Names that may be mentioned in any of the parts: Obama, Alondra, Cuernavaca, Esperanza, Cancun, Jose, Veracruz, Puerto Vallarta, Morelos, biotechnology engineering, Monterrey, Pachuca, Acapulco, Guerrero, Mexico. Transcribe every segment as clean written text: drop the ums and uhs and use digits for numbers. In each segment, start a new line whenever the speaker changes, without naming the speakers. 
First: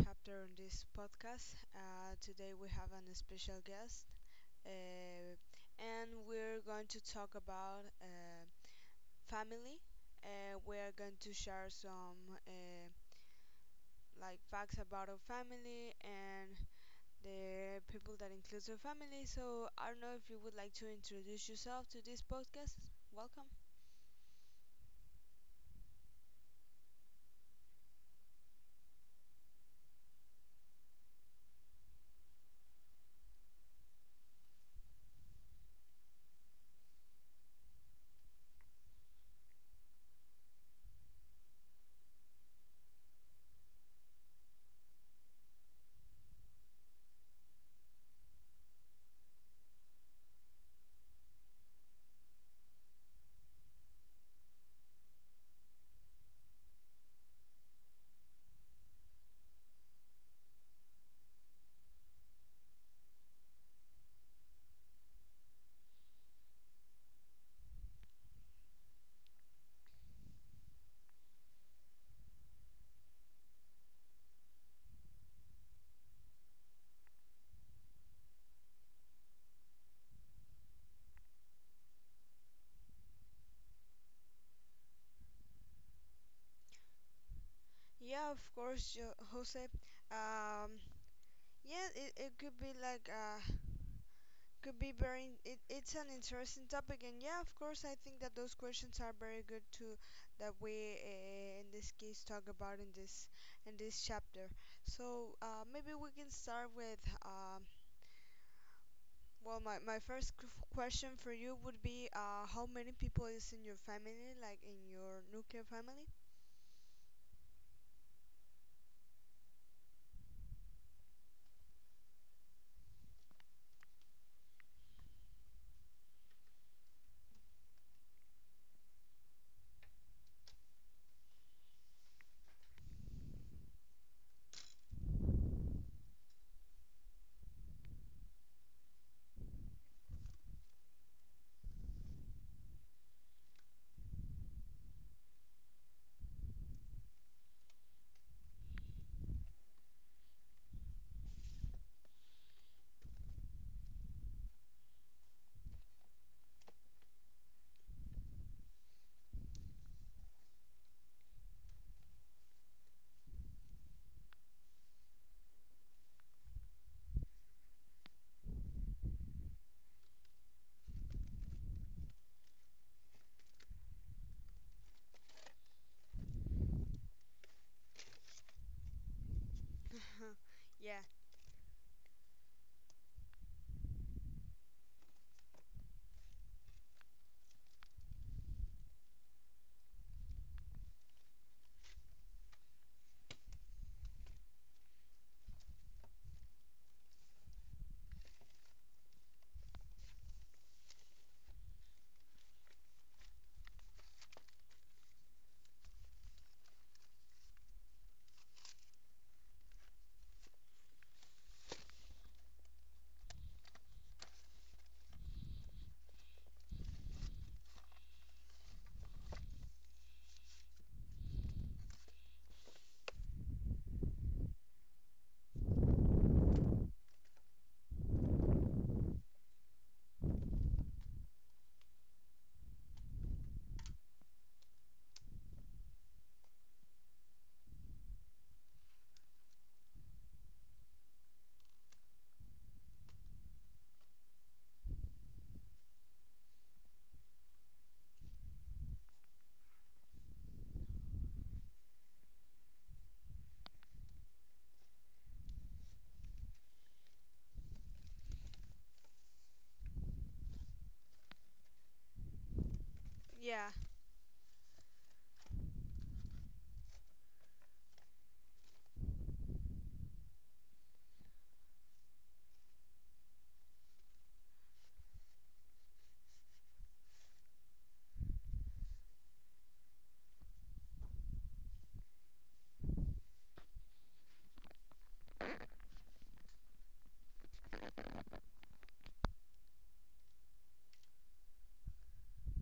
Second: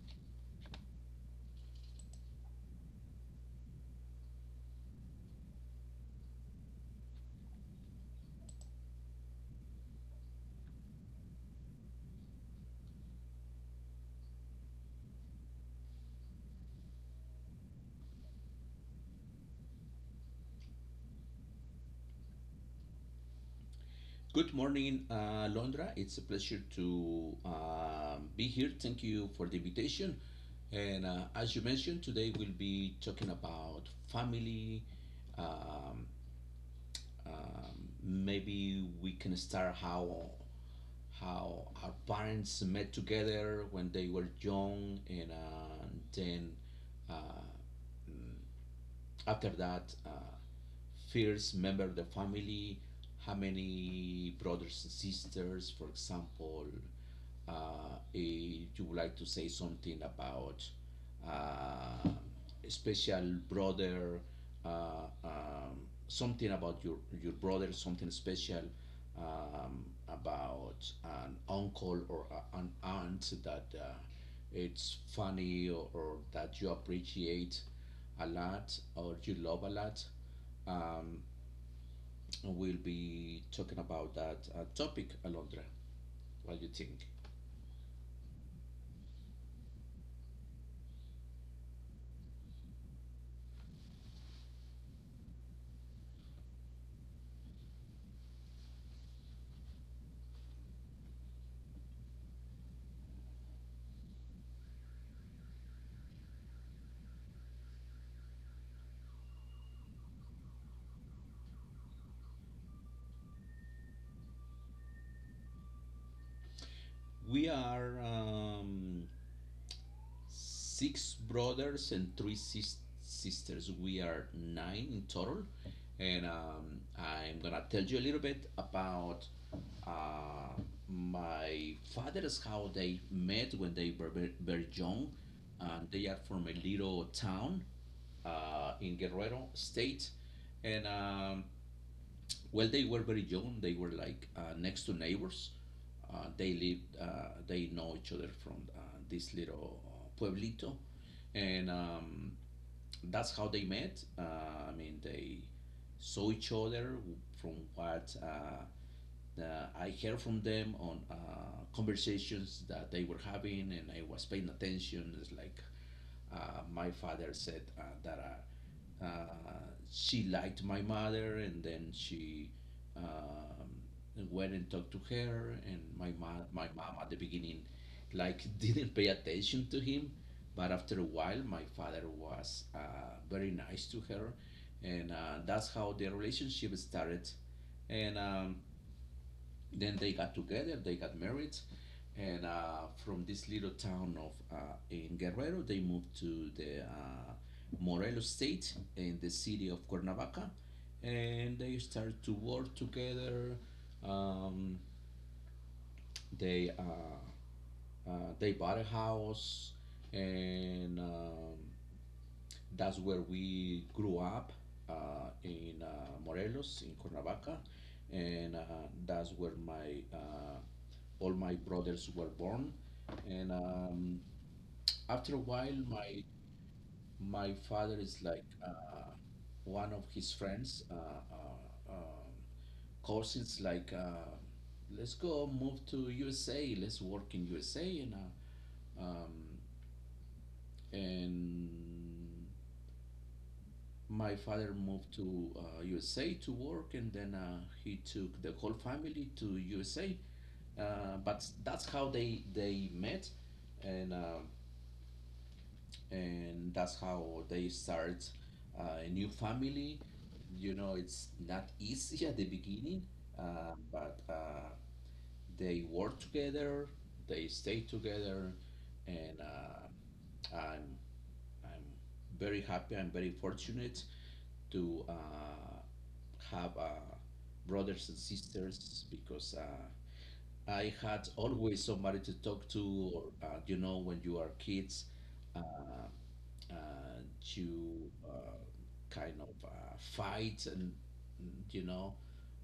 chapter on this podcast. Today we have an special guest, uh, and we're going to talk about family. We're going to share some like facts about our family and the people that includes our family. So I don't know if you would like to introduce yourself to this podcast. Welcome.
Good morning, Londra. It's a pleasure to be here. Thank you for the invitation. And as you mentioned, today we'll be talking about family. Um, um, Maybe we can start how our parents met together when they were young, and then uh, after that, first member of the family, how many brothers and sisters, for example. If you would like to say something about uh, a special brother, uh, um, something about your brother, something special about an uncle or an aunt that it's funny or that you appreciate a lot or you love a lot. Um, we'll be talking about that topic, Alondra. What do you think?
Yeah, of course, Jose. Um, yeah, it could be like could be very it's an interesting topic, and yeah, of course, I think that those questions are very good to that we, in this case, talk about in this chapter. So maybe we can start with um, well, my first question for you would be how many people is in your family, like in your nuclear family.
We are six brothers and three sisters. We are nine in total. And I'm going to tell you a little bit about uh, my father's how they met when they were very, very young. And they are from a little town in Guerrero State. And Well, they were very young. They were like next to neighbors. They lived. They know each other from this little pueblito, and that's how they met. I mean, they saw each other from what I heard from them on conversations that they were having, and I was paying attention. It's like my father said that uh, uh, she liked my mother, and then she um, went and talked to her. And my mom at the beginning, like didn't pay attention to him, but after
Yeah,
a while, my father was very nice to her, and that's how their relationship started. And then they got together, they got married, and from this little town of in Guerrero, they moved to the Morelos state in the city of Cuernavaca, and they started to work together. Um, they uh, they bought a house, and that's where we grew up in Morelos in Cuernavaca, and that's where my all my brothers were born. And after a while, my father is like one of his friends, cousins, like, let's go move to USA, let's work in USA. Um, and my father moved to USA to work, and then he took the whole family to USA. But that's how they met. And um and that's how they start a new family. It's not easy at the beginning,
yeah,
but they work together, they stay together, and I'm I'm very happy. I'm very fortunate to have brothers and sisters because I had always somebody to talk to. Or when you are kids, uh, uh, to kind of fight, and you know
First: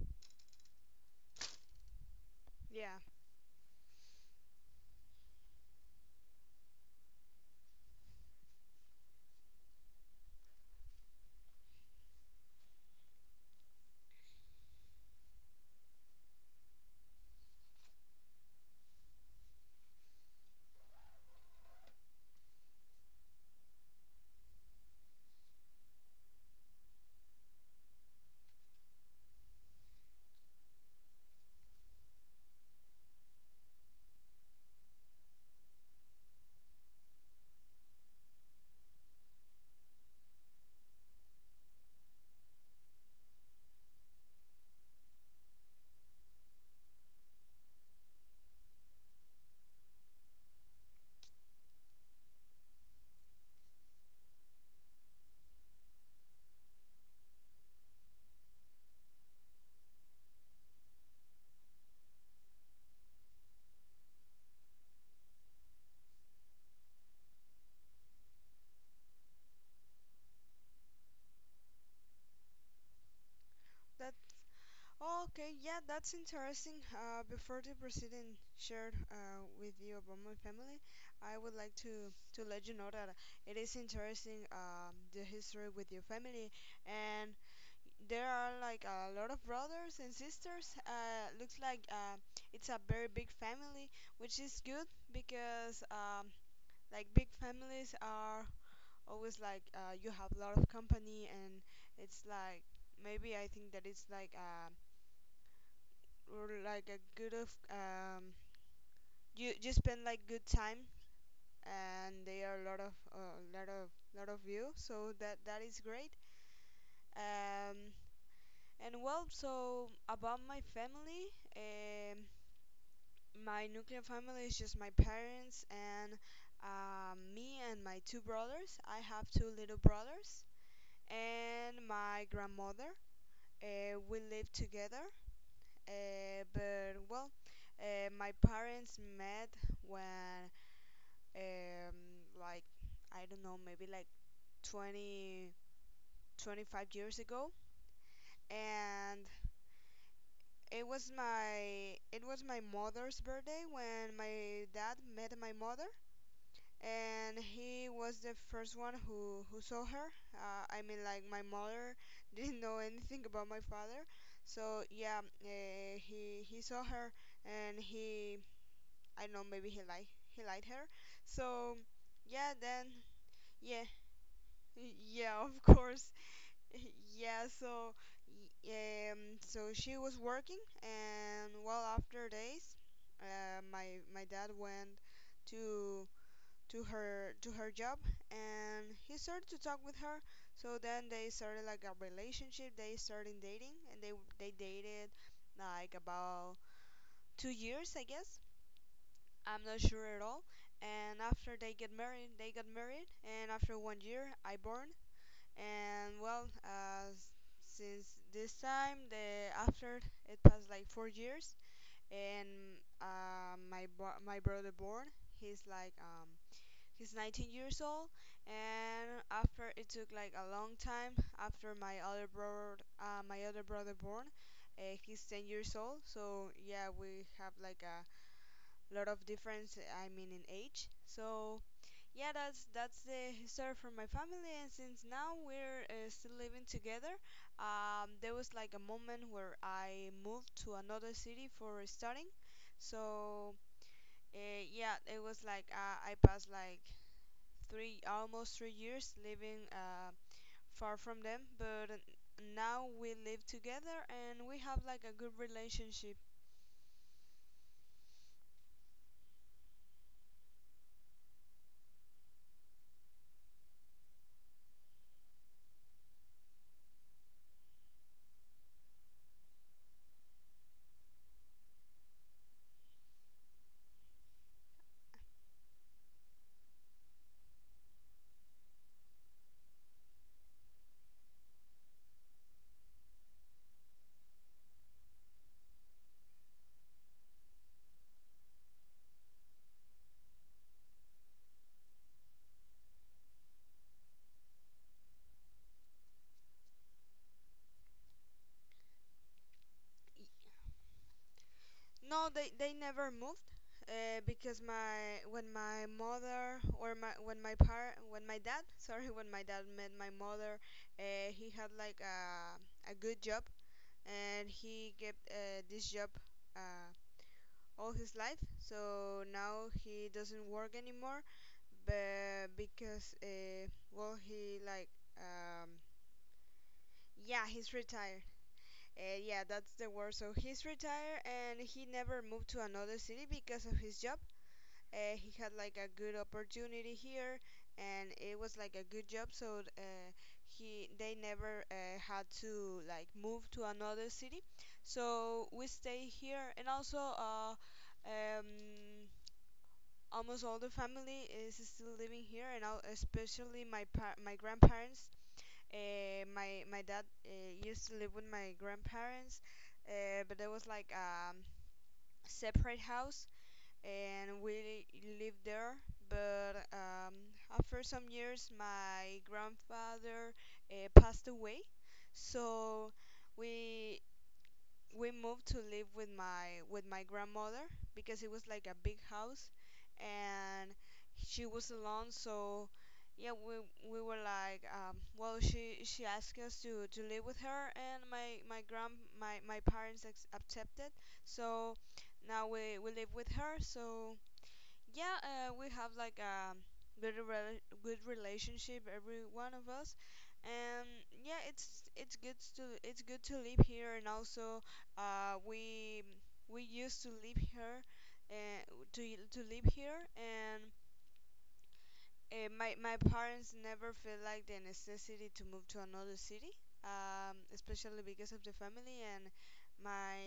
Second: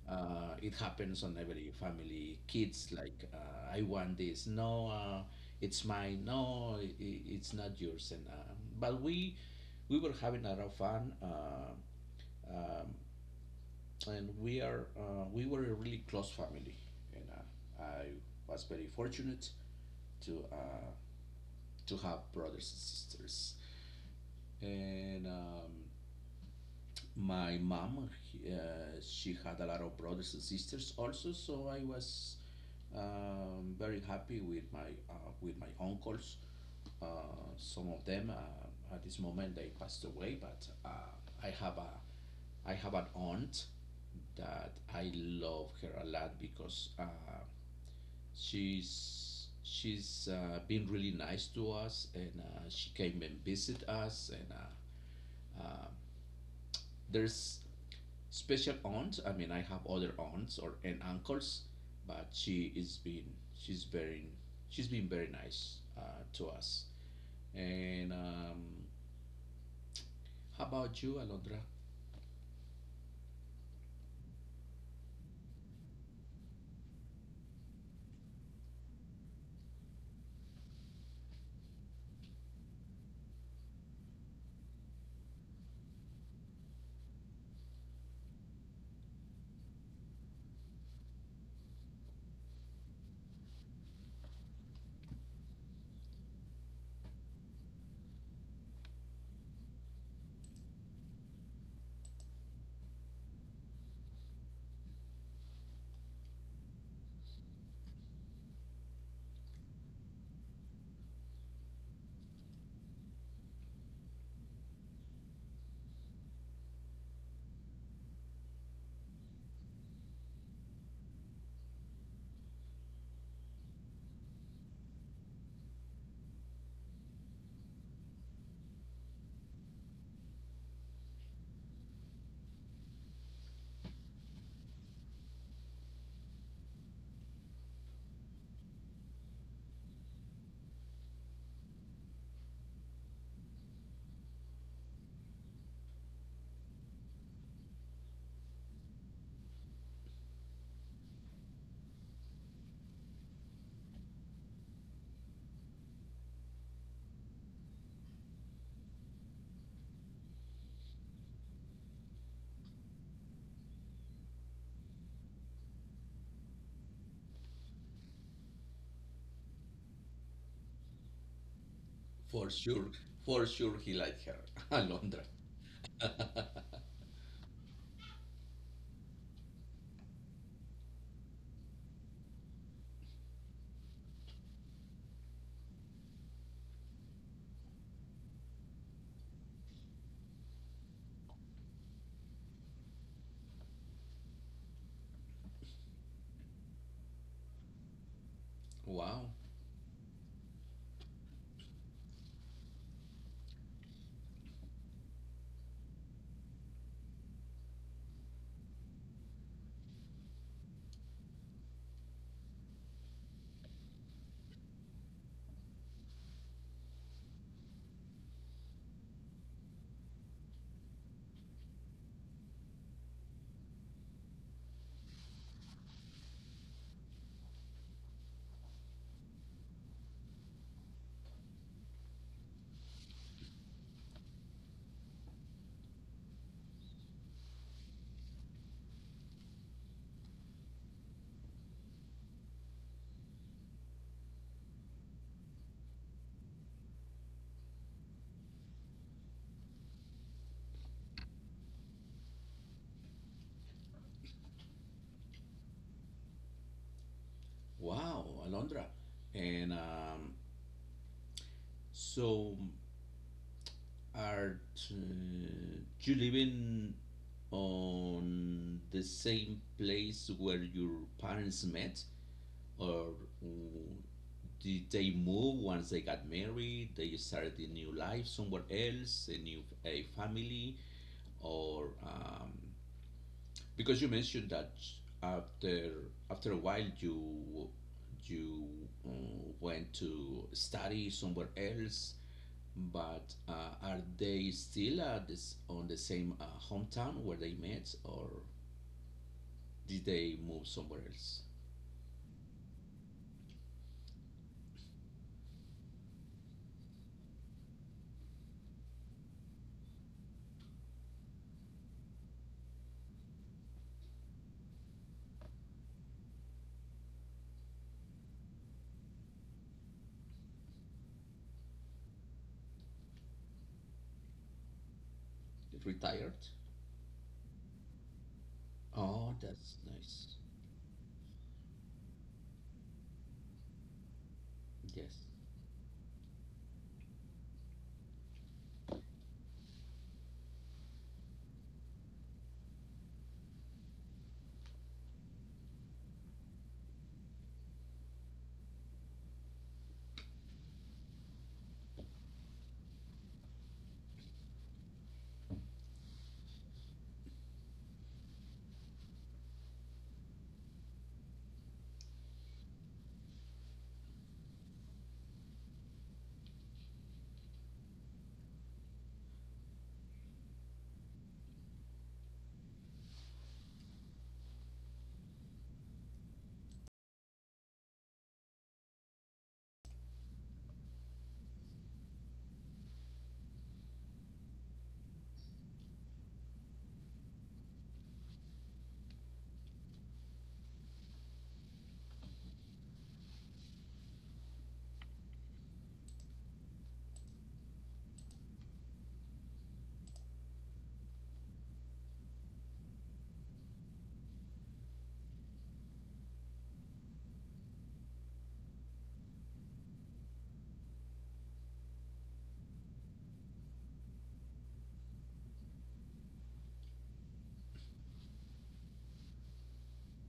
it happens on every family kids
yeah
like I want this, no it's mine, no it's not yours, and but we were having a lot of fun. Um, and we are We were a really close family, and I was very fortunate to uh, to have brothers and sisters, and my mom, she had a lot of brothers and sisters also, so I was very happy with my uncles. uh, some of them at this moment they passed away, but i have a I have an aunt that I love her a lot, because she's been really nice to us, and she came and visit us, and uh, there's special aunt. I mean, I have other aunts or and uncles, but she's very she's been very nice to us. And how about you, Alondra?
that Okay, yeah, that's interesting. Before the president shared with the Obama family, I would like to let you know that it is interesting, the history with your family, and there are like a lot of brothers and sisters. Looks like it's a very big family, which is good because, like big families are always like you have a lot of company, and it's like maybe I think that it's like. Or like a good of you you spend like good time, and there are a lot of you, so that that is great. um and well, so about my family, my nuclear family is just my parents and, me and my two brothers. I have two little brothers and my grandmother. Uh, we live together. Uh, but well, my parents met when, like I don't know, maybe like 20, 25 years ago, and it was my mother's birthday when my dad met my mother, and he was the first one who saw her. I mean, like my mother didn't know anything about my father, so yeah, he saw her, and he, I don't know, maybe he like he liked her, so
For
yeah, then
sure, for sure,
yeah.
he liked her, Alondra.
Yeah, of course. Yeah, so y- so she was working, and well, after days, my dad went to to her job, and he started to talk with her. So then they started like a relationship. They started dating, and they dated like about 2 years, I guess.
Wow,
I'm not sure at all. And after they get married, they got married, and after 1 year, I born, and well, since this time the after it passed like 4 years, and my brother born. He's like he's 19 years old, and after it took like a long time after my other brother born. Uh, he's 10 years old, so yeah, we have like a lot of difference, I mean in age. So yeah, that's the history from my family, and since now we're still living together. There was like a moment where I moved to another city for studying. So yeah, it was like I passed like three, almost 3 years living far from them, but now we live together, and we have like a good relationship.
wow, Alondra. And so, are uh, you living on the same place where your parents met, or did they move once they got married? They started a new life somewhere else, a family, or because you mentioned that after after a while you uh, went to study somewhere else. But are they still on the same hometown where they met, or did they move somewhere else?
No, they never moved because my when my mother or my when my par when my dad sorry when my dad met my mother, he had like a good job, and he kept this job uh, all his life, so now he doesn't work anymore, but because well he like um,
Retired.
yeah, he's retired.
Oh,
Yeah, that's
that's
the word. So
nice.
he's retired, and he never moved to another city because of his job.
Yes.
He had like a good opportunity here, and it was like a good job. So he they never had to like move to another city. So we stay here, and also, um, almost all the family is still living here, and all, especially my grandparents. My dad used to live with my grandparents, but there was like a separate house, and we lived there. But after some years, my grandfather passed away, so we we moved to live with my grandmother because it was like a big house, and she was alone. So yeah, we were like, well, she asked us to live with her, and my grand my my parents accepted. So now we live with her. So yeah, we have like a good relationship, every one of us, and yeah, it's it's good to live here, and also uh, we we used uh, to to live here, and my parents never felt like the necessity to move to another city, especially because of the family and my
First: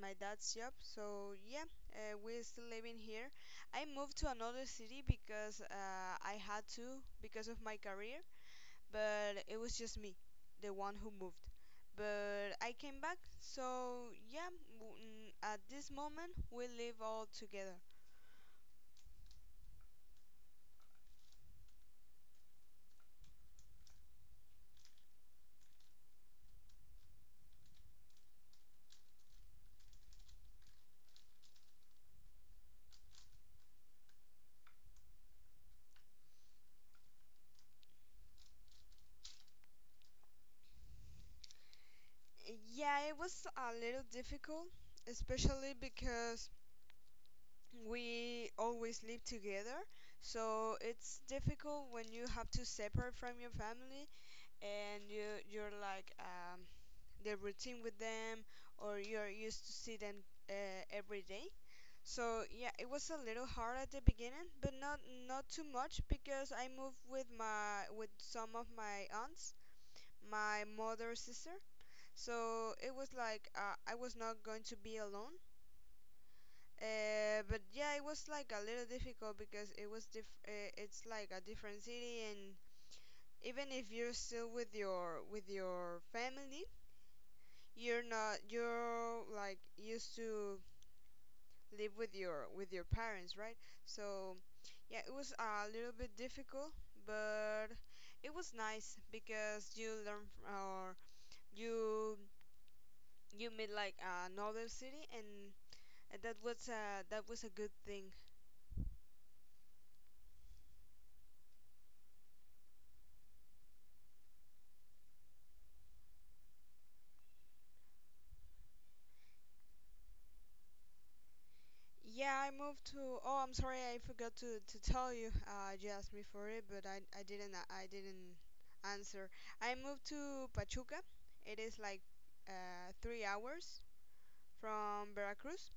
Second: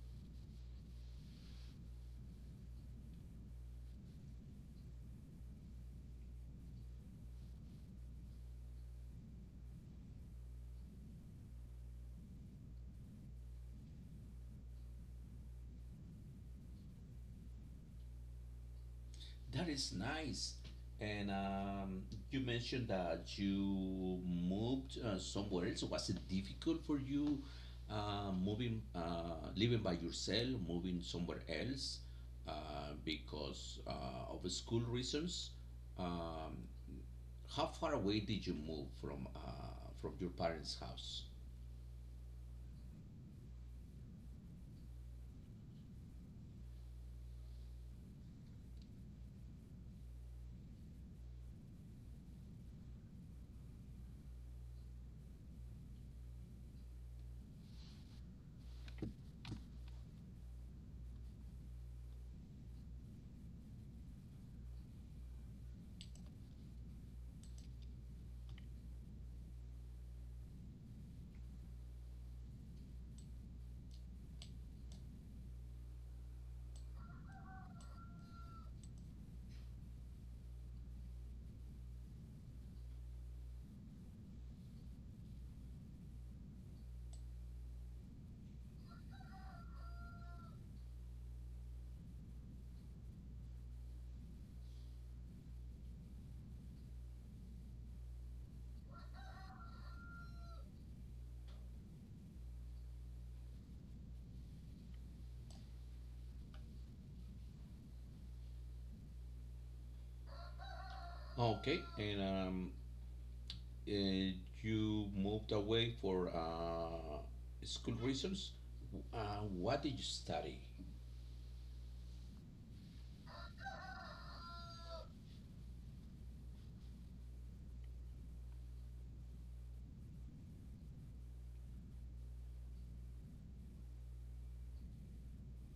my dad's job. So yeah, we're still living here. I moved to another city because I had to because of my career, but it was just me, the one who moved. But I came back, so yeah. At this moment, we live all together.
That is nice. And you mentioned that you moved somewhere else. So, was it difficult for you moving, living by yourself, moving somewhere else because of school reasons? Um, how far away did you move from your parents' house?
Yeah, it was a little difficult, especially because we always live together. So it's difficult when you have to separate from your family, and you you're like, the routine with them, or you're used to see them every day. So yeah, it was a little hard at the beginning, but not not too much, because I moved with some of my aunts, my mother's sister, so it was like I was not going to be alone. But yeah, it was like a little difficult because it was diff. It's like a different city, and even if you're still with your family, you're not you're like used to live with your parents, right? So yeah, it was a little bit difficult, but it was nice because you learn or you you meet like another city, and that was a good thing.
Okay, and uh, you moved away for school reasons. What did you study?
Yeah, I moved to. Oh, I'm sorry, I forgot to tell you. You asked me for it, but I didn't answer. I moved to Pachuca. It is like 3 hours from Veracruz.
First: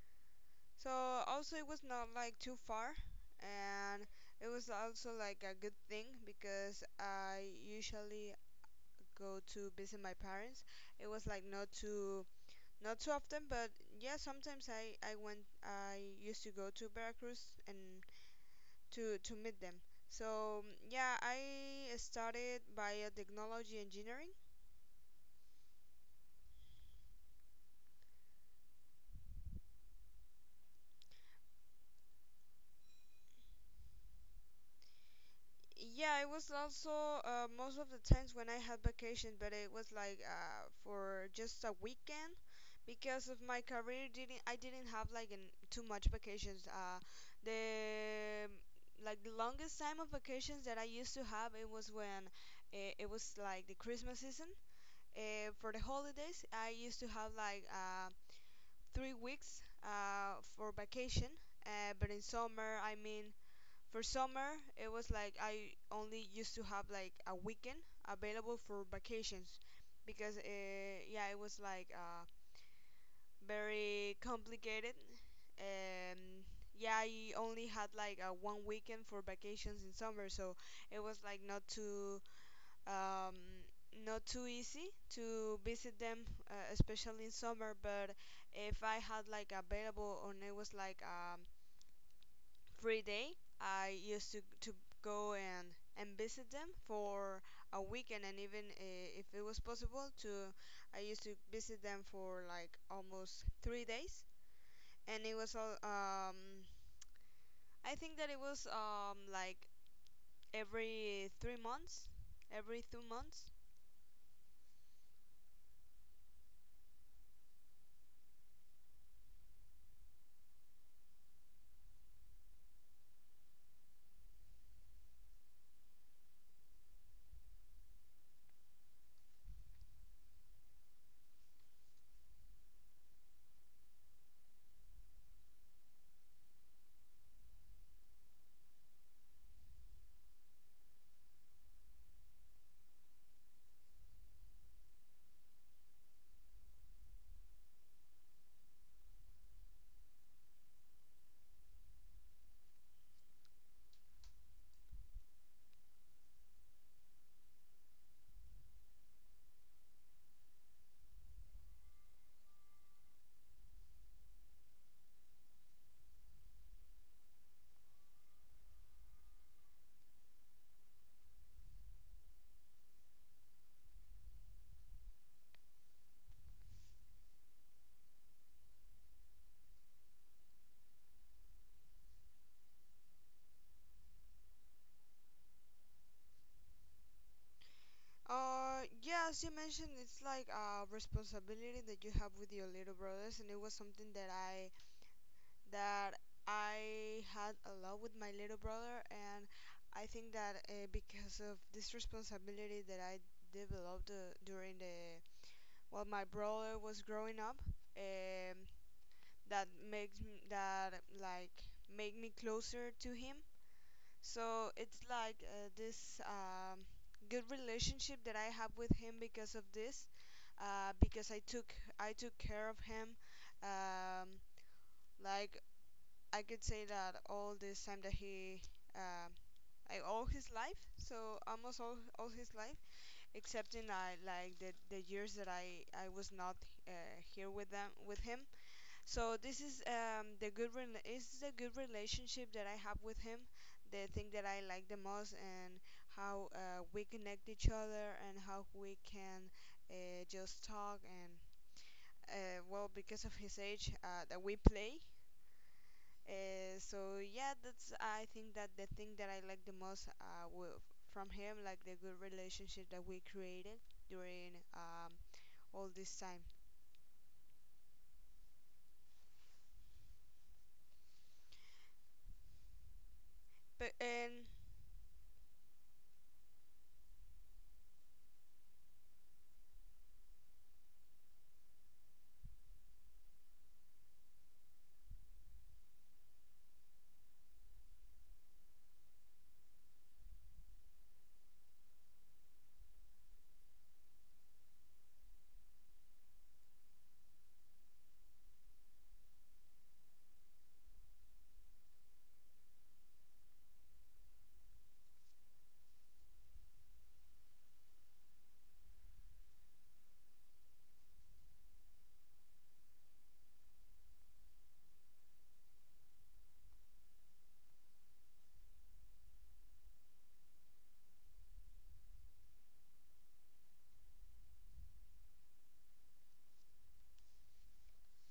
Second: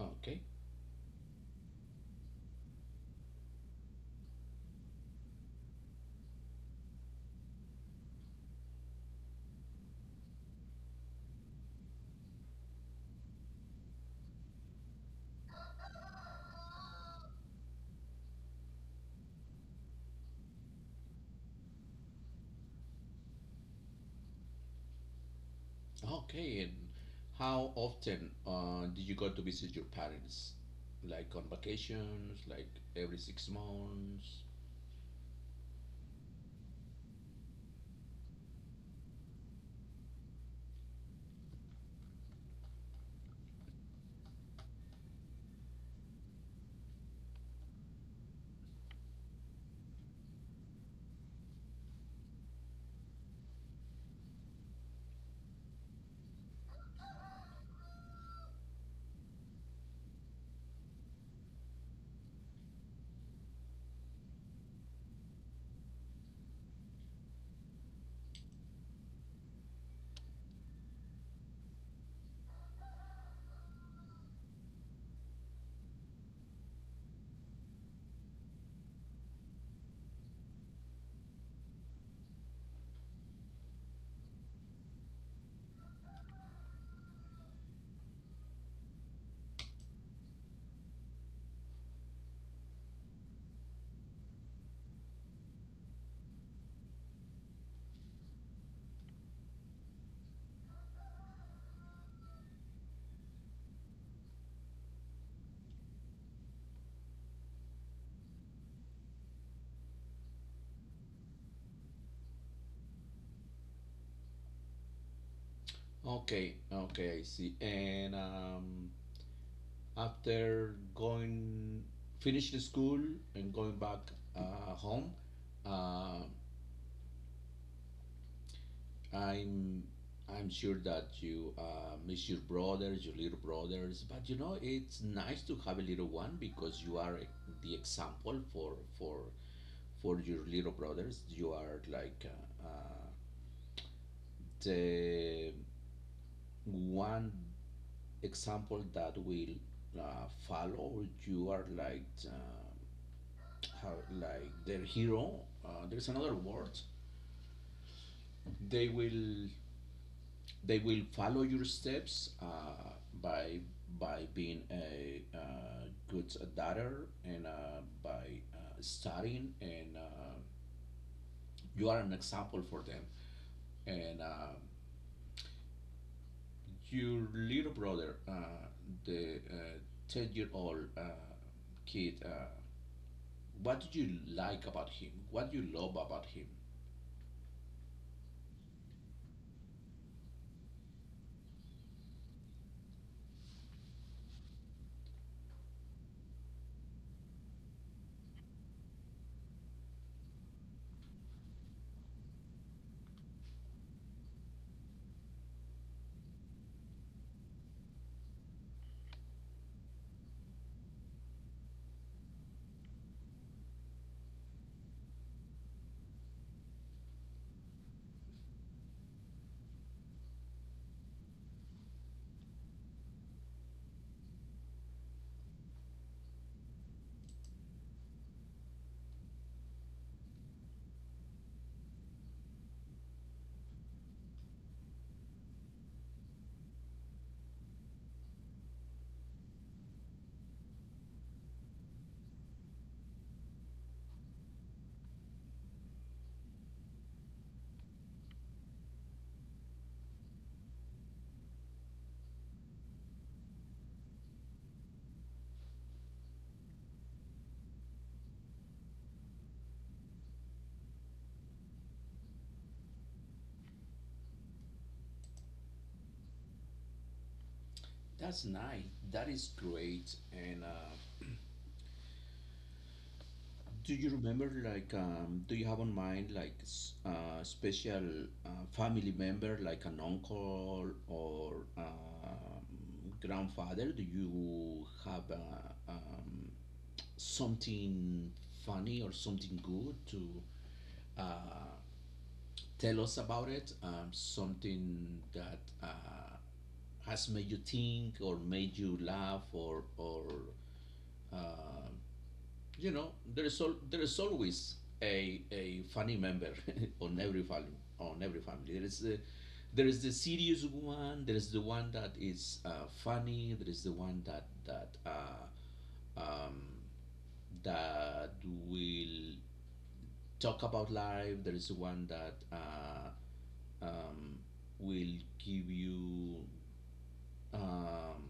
Okay,
So also it was not like too far, and it was also like a good thing because I usually go to visit my parents. It was like not too not so often, but yeah, sometimes I used to go to Veracruz and to meet them. So yeah, I started biotechnology engineering.
okay. And how often did you go to visit your parents? Like on vacations, like every 6 months?
Yeah, it was also, most of the times when I had vacation, but it was like for just a weekend because of my career. Didn't I didn't have like an, too much vacations. The Like the longest time of vacations that I used to have it was when it was like the Christmas season. For the holidays, I used to have like 3 weeks for vacation. But in summer, I mean for summer, it was like I only used to have like a weekend available for vacations, because yeah, it was like very complicated, and yeah, I only had like one weekend for vacations in summer, so it was like not too, um not too easy to visit them, especially in summer. But if I had like available, and it was like every day I used to go and visit them for a weekend, and even if it was possible to, I used to visit them for like almost 3 days, and it was all. I think that it was like every 3 months, every 2 months.
Okay, okay, I see. And after going, finishing school and going back home, uh, I'm I'm sure that you miss your brothers, your little brothers, but you know it's nice to have a little one because you are the example for your little brothers. You are like uh, uh, the one example that will follow. You are like how, like their hero. There's another word. They will They will follow your steps by by being a good daughter and by studying, and you are an example for them. And your little brother, the 10-year-old kid, what do you like about him? What do you love about him?
Yeah, as you mentioned, it's like a responsibility that you have with your little brothers, and it was something that that I had a lot with my little brother, and I think that because of this responsibility that I developed during the while my brother was growing up, um, that makes me, that like make me closer to him. So it's like this, good relationship that I have with him because of this, because I took care of him, um, like I could say that all this time that he, um, like all his life, so almost all his life, except in like the years that I was not uh, here with him. So this is is the good relationship that I have with him, the thing that I like the most, and how we connect each other and how we can just talk, and well, because of his age, that we play. So yeah, that's I think that the thing that I like the most, from him, like the good relationship that we created during, all this time.
That's nice. That is great, and.
But
Do you
and
remember, like, do you have on mind, like, special family member, like an uncle or grandfather? Do you have something funny or something good to uh, tell us about it? Something that has made you think or made you laugh or you know, there is always a funny member on every family on every family. There is the serious one. There is the one that is funny. There is the one um, that will talk about life. There is the one that um, will give you um,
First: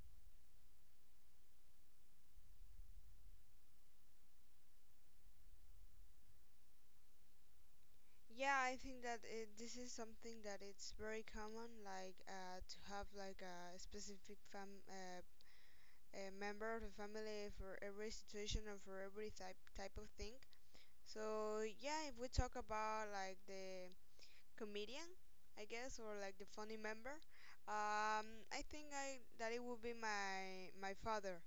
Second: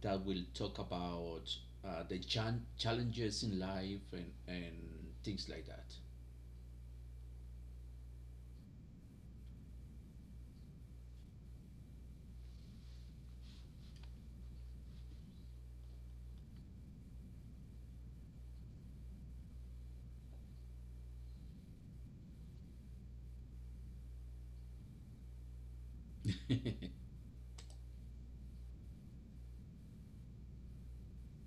that will talk about the challenges in life and things like that.
yeah, I think that this is something that it's very common, like, to have like a specific fam a member of the family for every situation or for every type of thing. So yeah, if we talk about, like, the comedian, I guess, or like the funny member, um I think I that it would be my father.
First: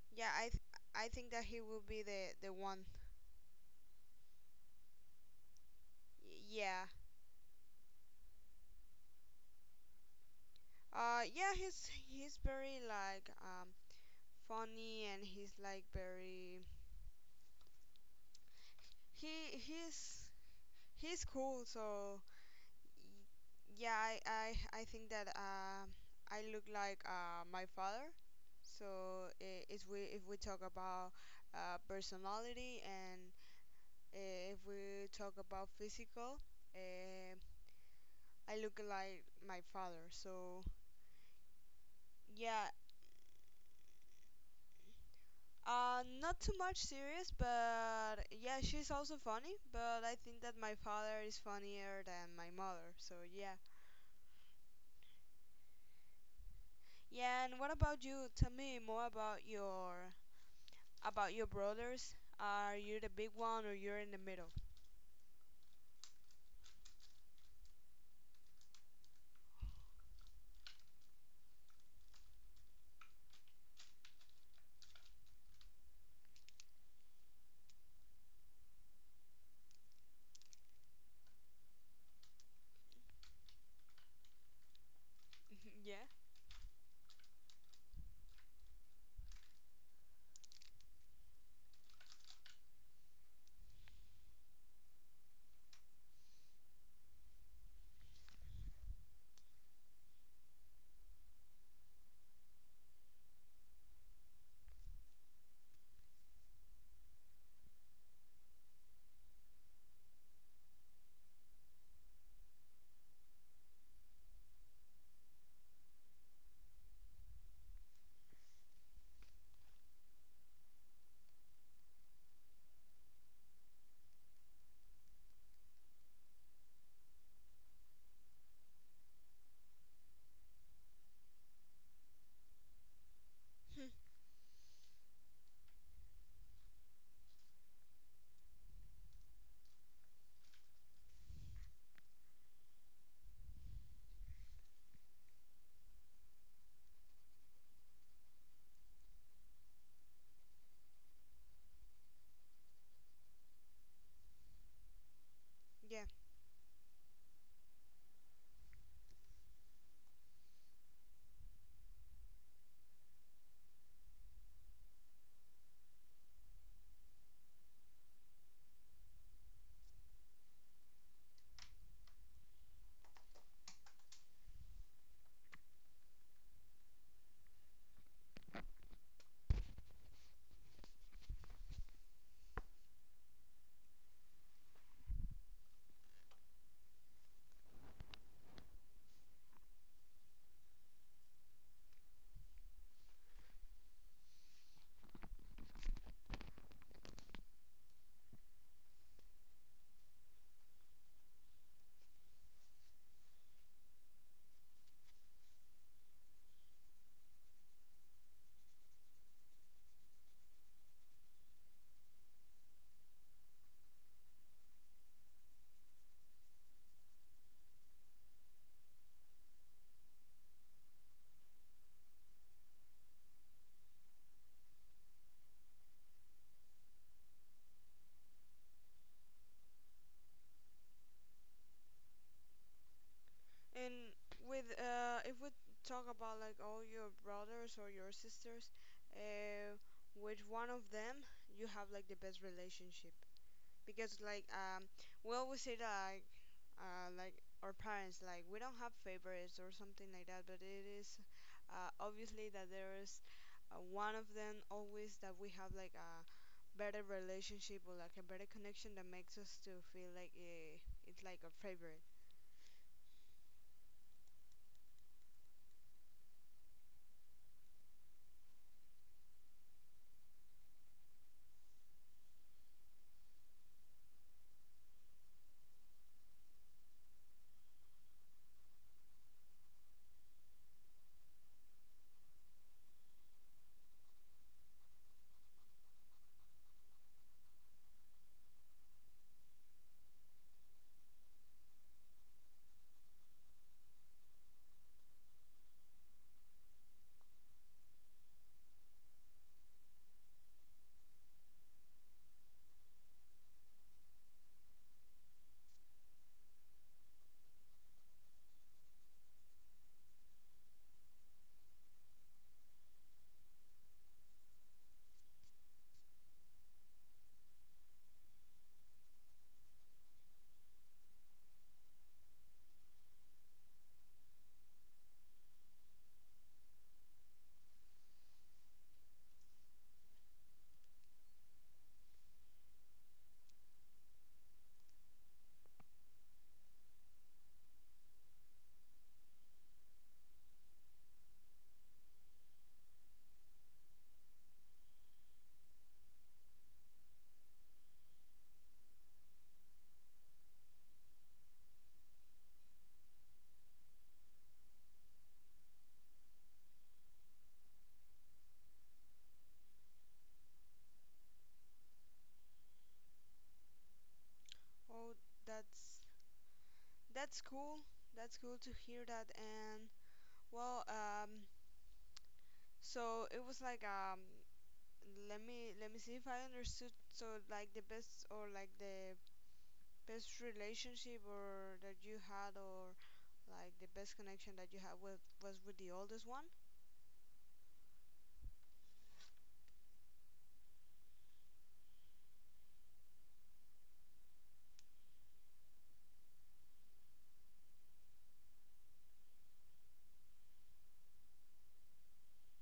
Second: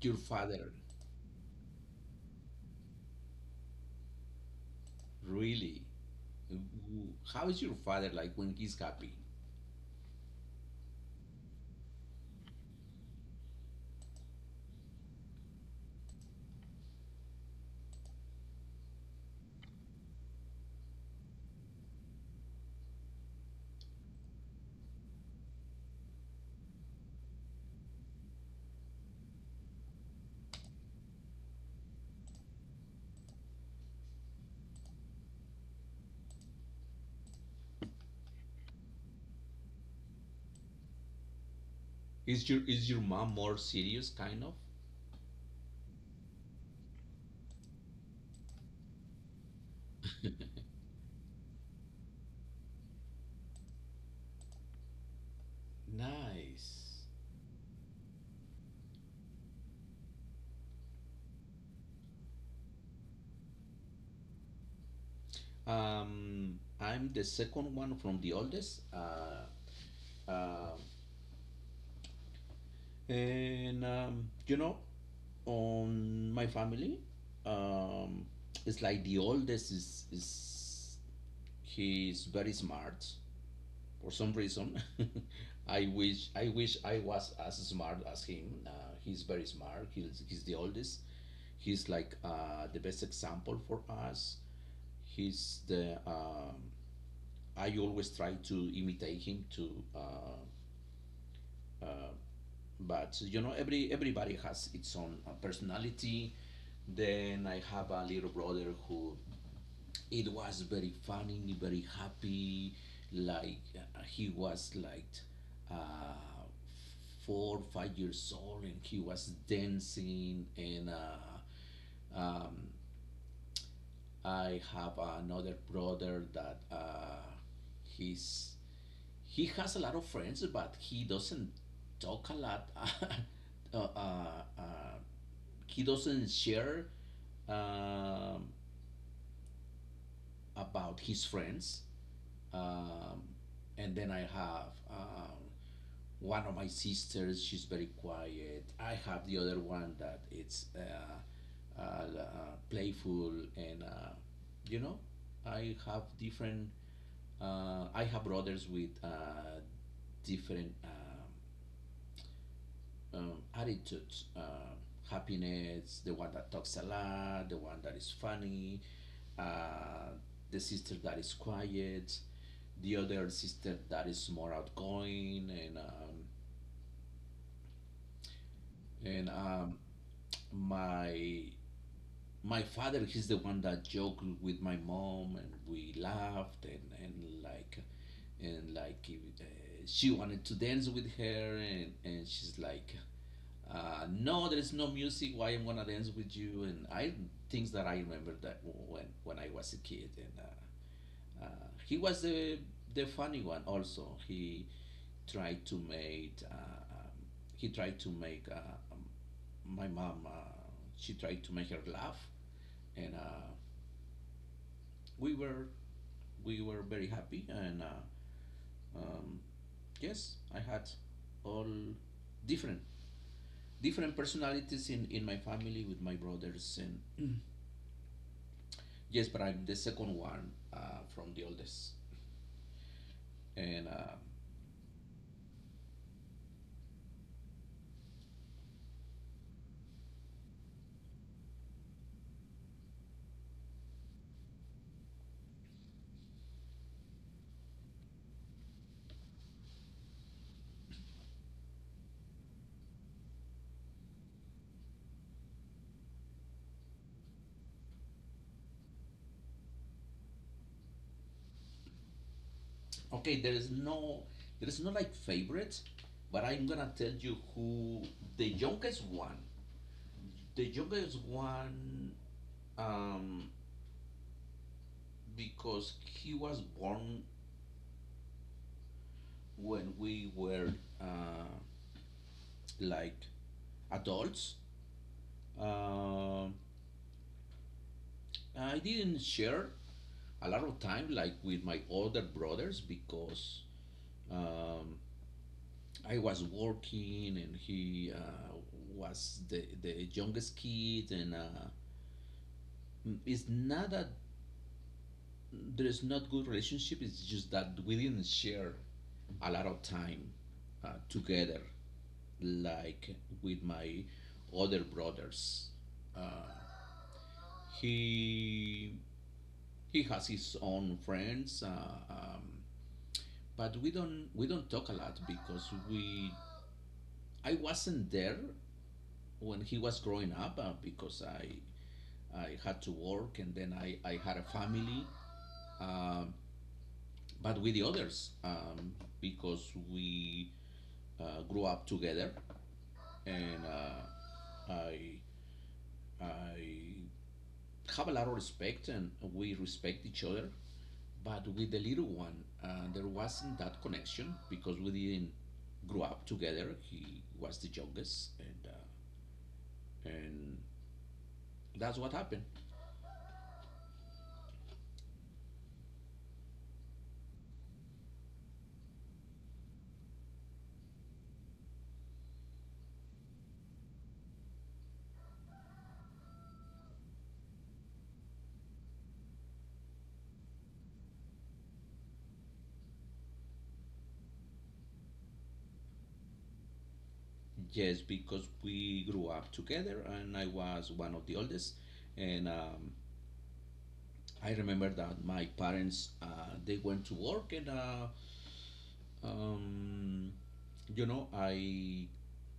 Your
Yeah,
father,
I think that he will be the one.
really?
Yeah.
How is your father like when he's happy?
Yeah, he's very, like, funny, and he's like very, he he's he's cool. So, Yeah, I think that, I look like, my father. So, if we talk about, personality, and if we talk about physical, uh, I look like my father. So yeah,
Is your mom more serious, kind of?
not too much serious, but yeah, she's also funny. But I think that my father is funnier than my mother. So yeah,
Nice.
yeah. And what about you? Tell me more about your — about your brothers. Are you the big one, or you're in the middle?
I'm the second one from the oldest. Uh, and um, you know, on my family, um, it's like the oldest is he's very smart, for some reason.
Yeah.
I wish I was as smart as him. He's very smart. He's the oldest. He's like the best example for us. He's the I always try to imitate him too. But you know, everybody has its own personality. Then I have a little brother who it was very funny, very happy. Like he was like uh, four, 5 years old, and he was dancing. And um, I have another brother that he's he has a lot of friends, but he doesn't talk a lot. uh, uh, uh, he doesn't share um, about his friends. Um, and then I have one of my sisters. She's very quiet. I have the other one that it's playful and you know, I
Yeah.
have different. I have brothers with different attitudes. Happiness. The one that talks a lot. The one that is funny. Uh, the sister that is quiet. The other sister that is more outgoing, and my my father, he's the one that joked with my mom, and we laughed, and uh, she wanted to dance with her, and and she's like no there's no music, why I'm gonna dance with you, and I things that I remember that when I was a kid, and he was the funny one also. Tried to make uh, um, he tried to make my mom, she tried to make her laugh, and we were we were very happy, and um, yes I had all different different personalities in my family with my brothers and mm. Yes, but I'm the second one from the oldest, and
And
uh,
with, if we talk about, like, all your brothers or your sisters, uh, with one of them you have like the best relationship? Because, like, we always say that, like, like, our parents, like, we don't have favorites or something like that, but it is obviously that there is, one of them always that we have like a better relationship or like a better connection that makes us to feel like, eh, it's like a favorite.
okay, there is no like favorite, but I'm gonna tell you who: the youngest one. The youngest one, um, because he was born when we were uh, like adults. Uh, I didn't share a lot of time like with my older brothers because um, I was working and he was the youngest kid, and it's not that there's not good relationship, it's just that we didn't share a lot of time together, like with my other brothers. Uh, he he has his own friends, but we don't talk a lot because we I wasn't there when he was growing up because I had to work, and then I had a family. Um but with the others, because we grew up together, and I I have a lot of respect, and we respect each other. But with the little one, there wasn't that connection because we didn't grow up together. He was the youngest, and and that's what happened.
Oh, that's that's cool. That's cool to hear that. And, well, so it was like, let me see if I understood. So like the best, or like the best relationship or that you had, or like the best connection that you had with, was with the oldest one.
Yes, because we grew up together, and I was one of the oldest. And I remember that my parents they went to work, and um, you know, I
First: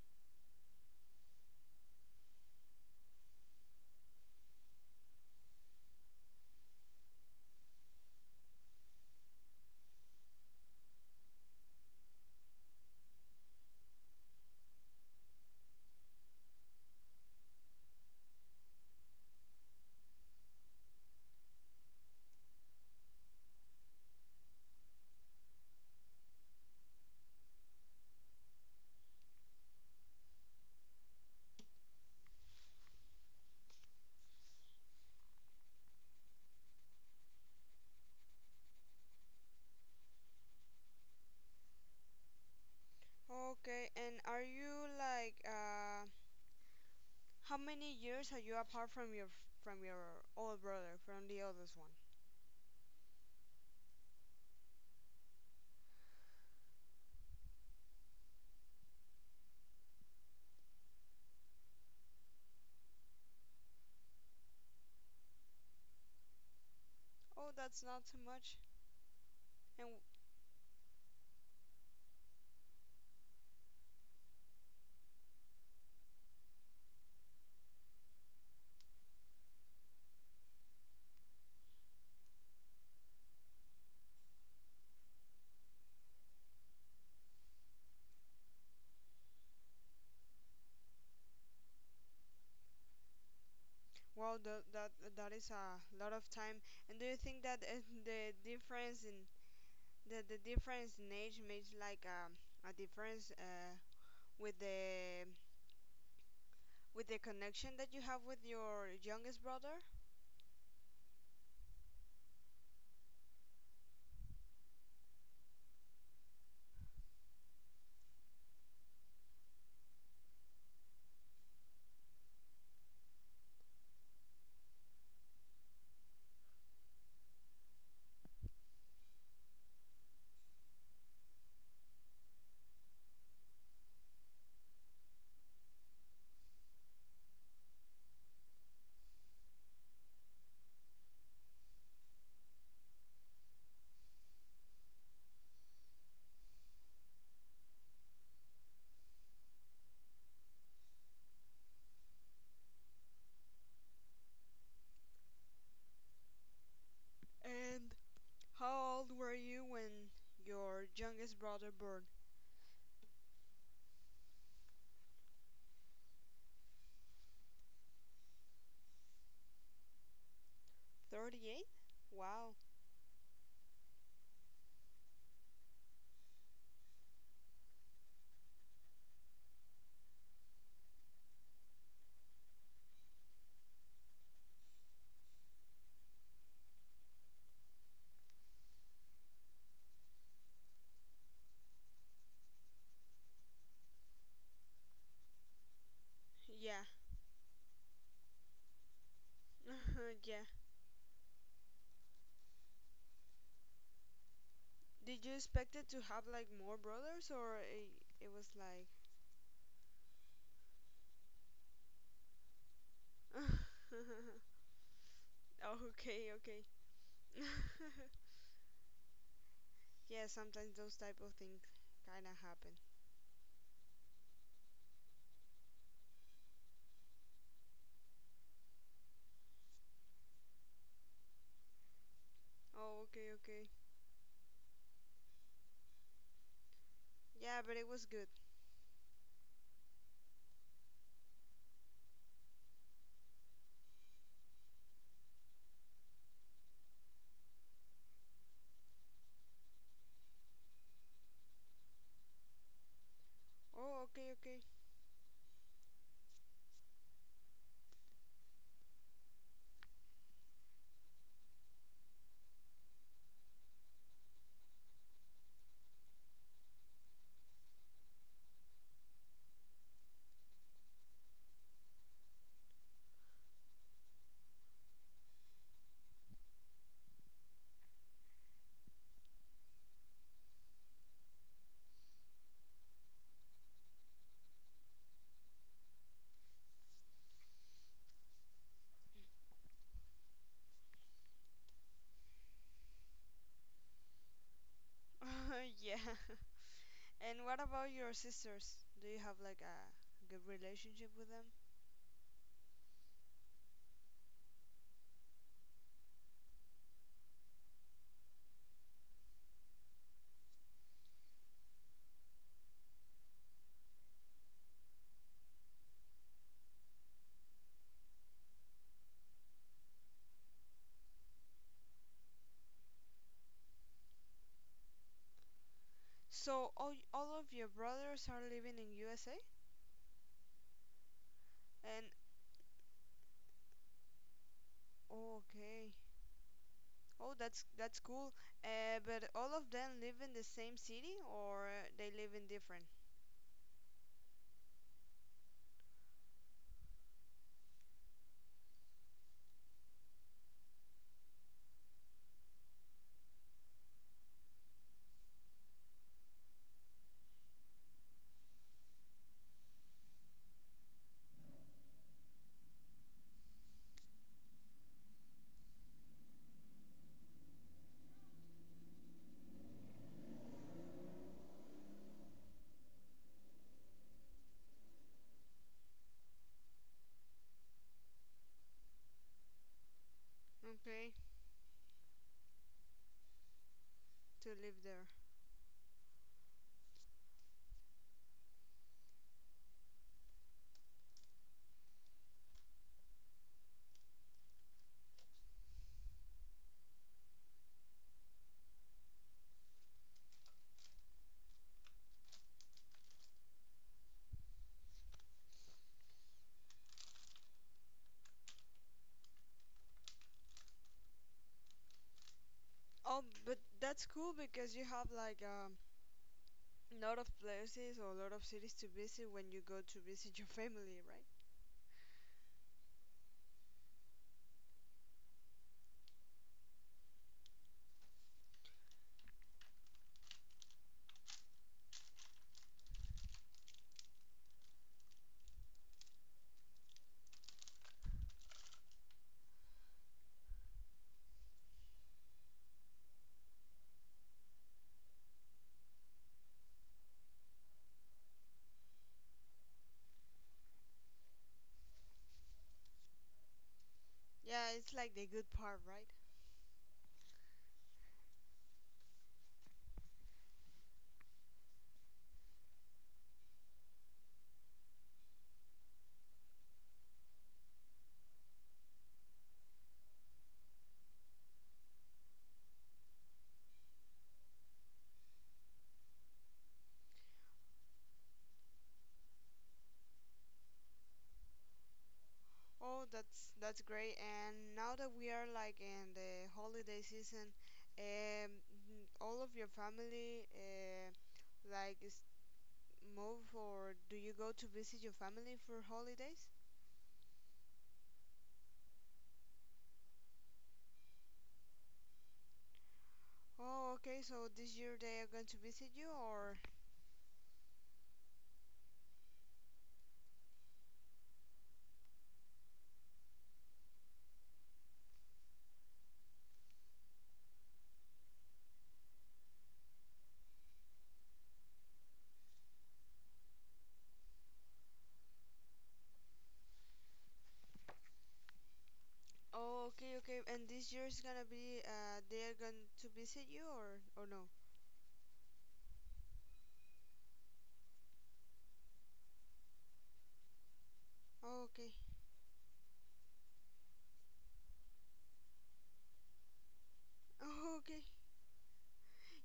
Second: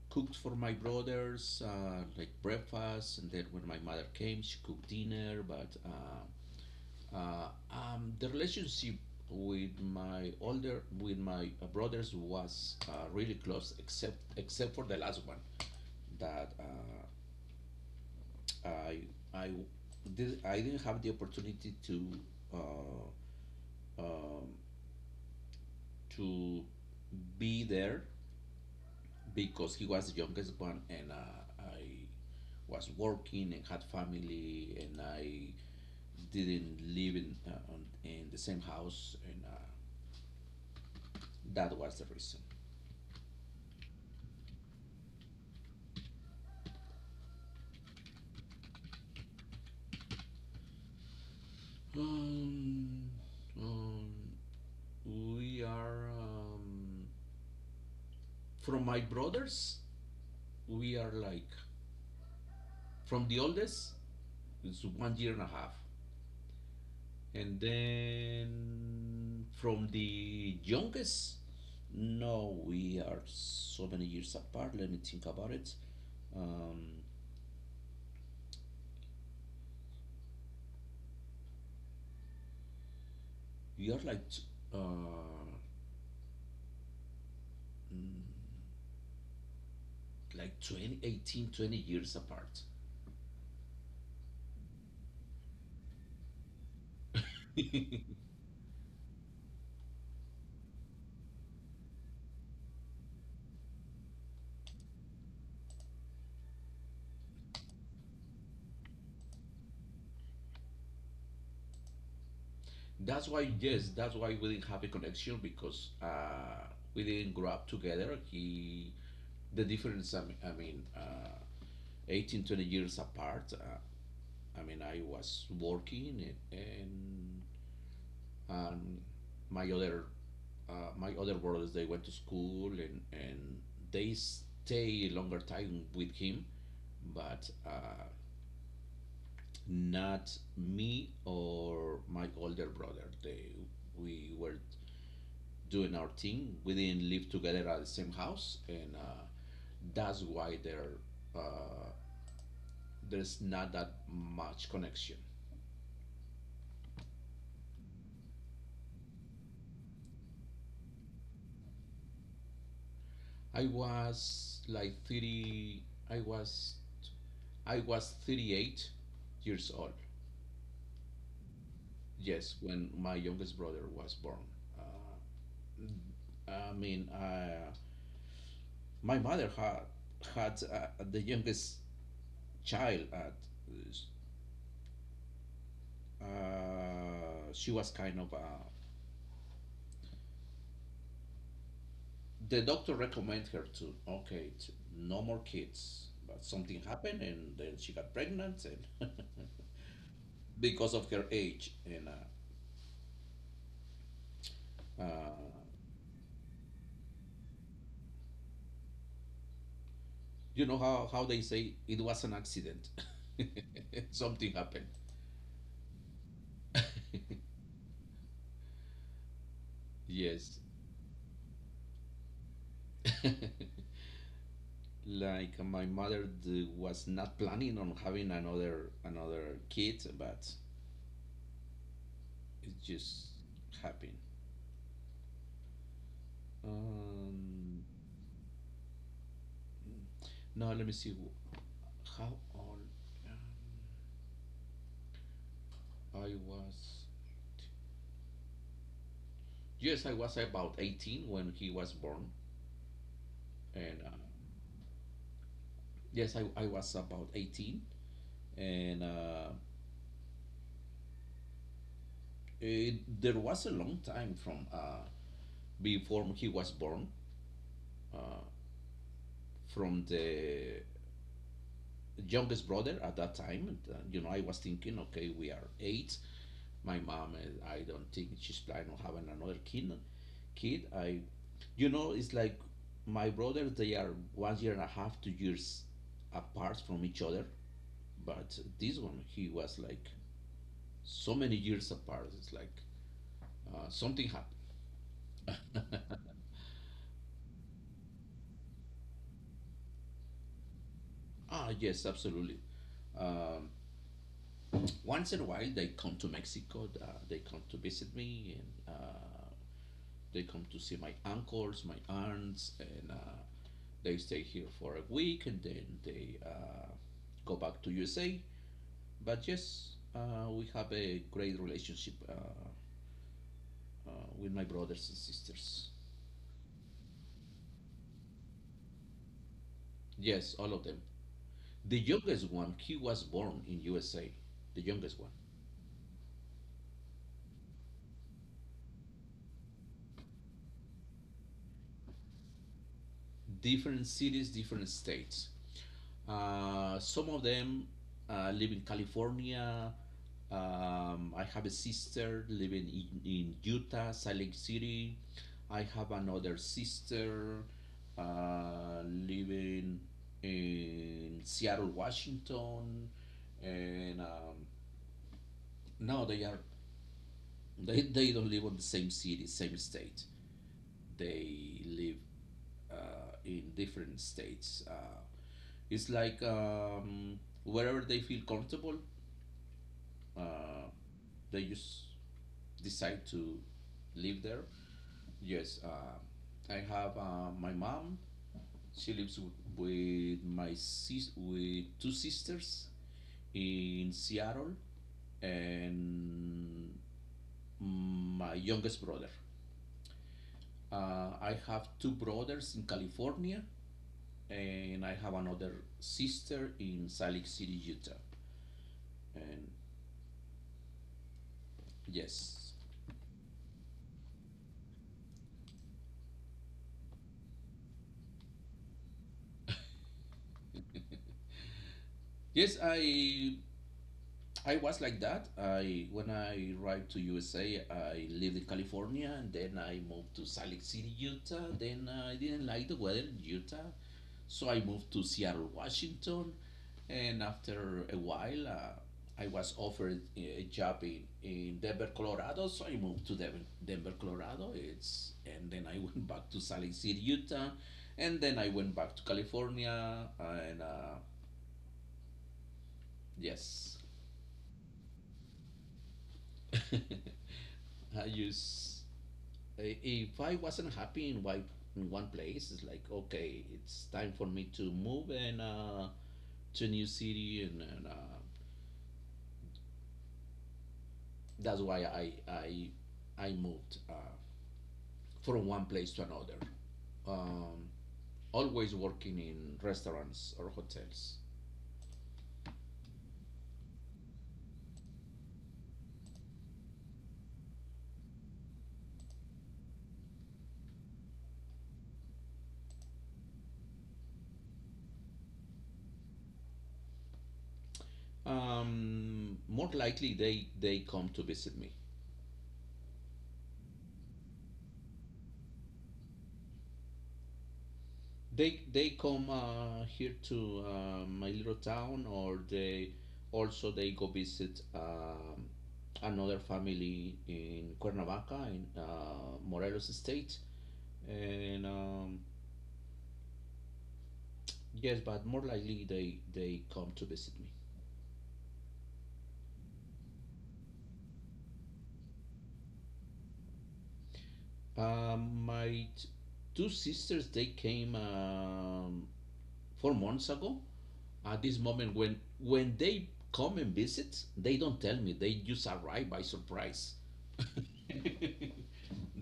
cooked for my brothers like breakfast, and then when my mother came, she cooked dinner. But the relationship with my older with my brothers was really close, except for the last one that I I I didn't have the opportunity uh, um, to be there because he was the youngest one, and I was working and had family, and I didn't live in in the same house, and that was the reason.
Okay, and are you like, how many years are you apart from your, old brother, from the oldest one?
Um, um, we are from my brothers. We are like, from the oldest, it's 1 year and a half,
Oh,
and
that's not too much.
then from
And,
the youngest. No, we are so many years apart. Let me think about it. Um, we are like uh, mm, like 20, 18, 20 years apart.
well, that is a lot of time. And do you think that, the difference in the difference in age makes like, a difference, with the, connection that you have with your youngest brother?
That's why, yes, that's why we didn't have a connection, because we didn't grow up together. He, the difference, I mean, 18, 20 years apart. I mean, I was working and um, my other my other brothers, they went to school, and they stay a longer time with him, but not me or my older brother. We were doing our thing. We didn't live together at the same house, and that's why uh, there's not that much connection.
And how old were you when your youngest brother born?
I was like 30. I was I was 38 years old.
38?
Yes,
Wow.
when my youngest brother was born. Uh, I mean, uh, my mother had the youngest child at uh, she was kind of the doctor recommended her to, okay, to no more kids, but something
Yeah.
happened, and then she got pregnant. And
Yeah.
because of her age. And
Did
uh,
you expect it to have like more brothers, or, it was like —
you know, how they say, it was an accident. Something happened.
Oh, okay, okay. Yeah,
Yes.
sometimes those type of things kind of happen.
Like my mother was not planning on having another kid, but it
Oh,
just
okay, okay.
happened.
Yeah, but
um,
it was good.
Now let me see how old uh, I was. Yes, I was about 18 when he was born, and
Oh, okay, okay.
yes, I was about 18, and it, there was a long time from before he was born, uh, from the youngest brother at that time. You know, I was thinking, okay, we are eight. My mom, I don't think she's planning on having another kid. Kid, I You know, it's like my brothers, they are 1 year and a half, 2 years apart from each other. But this one, he was like so many years apart. It's like something
Yeah.
happened.
And what about your sisters? Do you have like a good relationship with them?
Ah, yes, absolutely. Um, once in a while, they come to Mexico. They come to visit me, and they come to see my uncles, my aunts, and they stay here for a week, and then they go back to USA. But yes, we have a great relationship, with my brothers and sisters.
So, all of your brothers are living in USA?
Yes, all of them. The
And —
youngest one, he was born in USA. The youngest one.
oh, okay. Oh, that's cool. But all of them live in the same city, or they live in different?
Different cities, different states. Some of them live in California. I have a sister living in Utah, Salt Lake City. I have another sister living in Seattle, Washington. And no, they are, they don't live on the same city, same state. They live in different states. It's like wherever they feel comfortable, uh,
Okay,
they just decide to live
to
there.
live there.
Yes, I have my mom. She lives with my sis with two sisters in Seattle, and my youngest brother. I have two brothers in California, and I have another sister in Salt Lake City, Utah. And yes,
Oh, but that's cool, because you have like, a lot of places or a lot of cities to visit when you go to visit your family, right?
yes, I was like that. I when I arrived to USA, I lived in California, and then I moved to Salt Lake City, Utah. Then I didn't like the weather in Utah, so I moved to Seattle, Washington. And after a while, I was offered a job in Denver, Colorado. So I moved to Denver, Colorado. It's, and then I went back to Salt Lake City, Utah, and then I went back to California. And yes,
Yeah, it's like the good part, right?
I use if I wasn't happy in one place, it's like, okay, it's time for me to move, and to a new city. And that's why I moved from one place to another. Um, always working in restaurants or hotels.
Oh, that's great. And now that we are like in the holiday season, um, all of your family, like, is move, or do you go to visit your family for holidays?
More likely, they come to visit me.
Oh, okay. So this year they are going to visit you, or —
They come here to my little town, or they also they go visit another family in Cuernavaca, in Morelos state, and yes, but more likely they come to visit me.
oh, okay, okay. And this year is gonna be, they are going to visit you, or no?
My two sisters, they came 4 months ago. At
Oh,
this
okay.
moment, when they come and visit, they don't tell me, they just arrive by surprise.
Oh, okay.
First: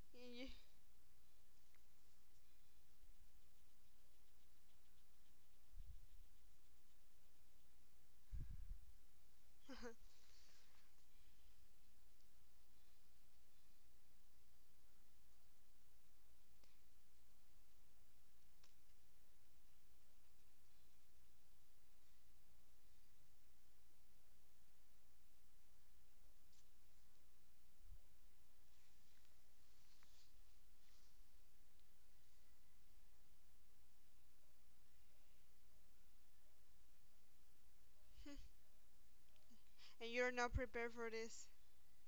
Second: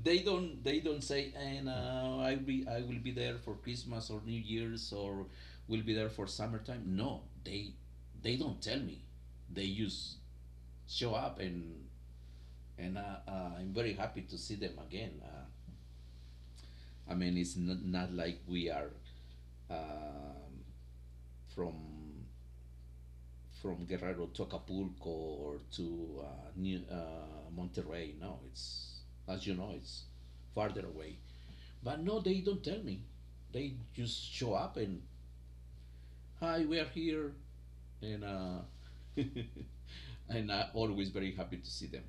they
And
don't they don't say, and I will be there for Christmas or New Year's, or will be there for summertime. No, they don't tell me, they just show up. And I'm very happy to see them again. I mean, it's not like we are um, from from Guerrero to Acapulco or to Monterrey. No, it's, as you know, it's farther away. But no, they don't tell me. They just show up and, hi, we are here. And
and you're
and
not
I
prepared
always
for
very
this.
happy to see them.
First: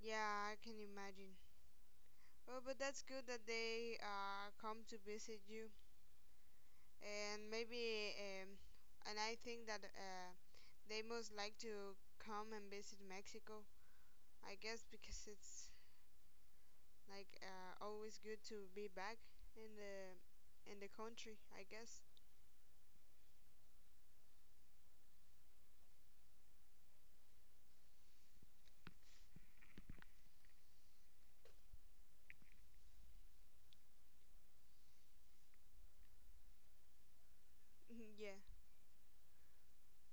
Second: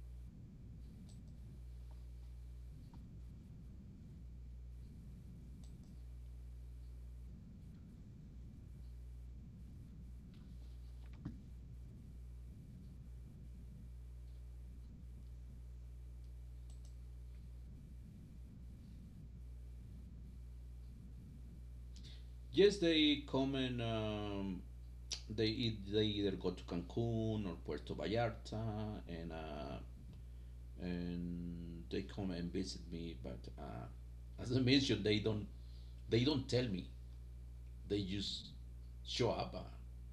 Yeah, I can imagine. Well, but that's good that they, come to visit you, and maybe, and I think that, they most like to come and visit Mexico, I guess, because it's like, always good to be back in the country, I guess.
Yes, they come, and they eat, they either go to Cancun or Puerto Vallarta, and they come and visit me. But as I mentioned, they don't, they don't tell me. They
Yeah.
just show up. Uh,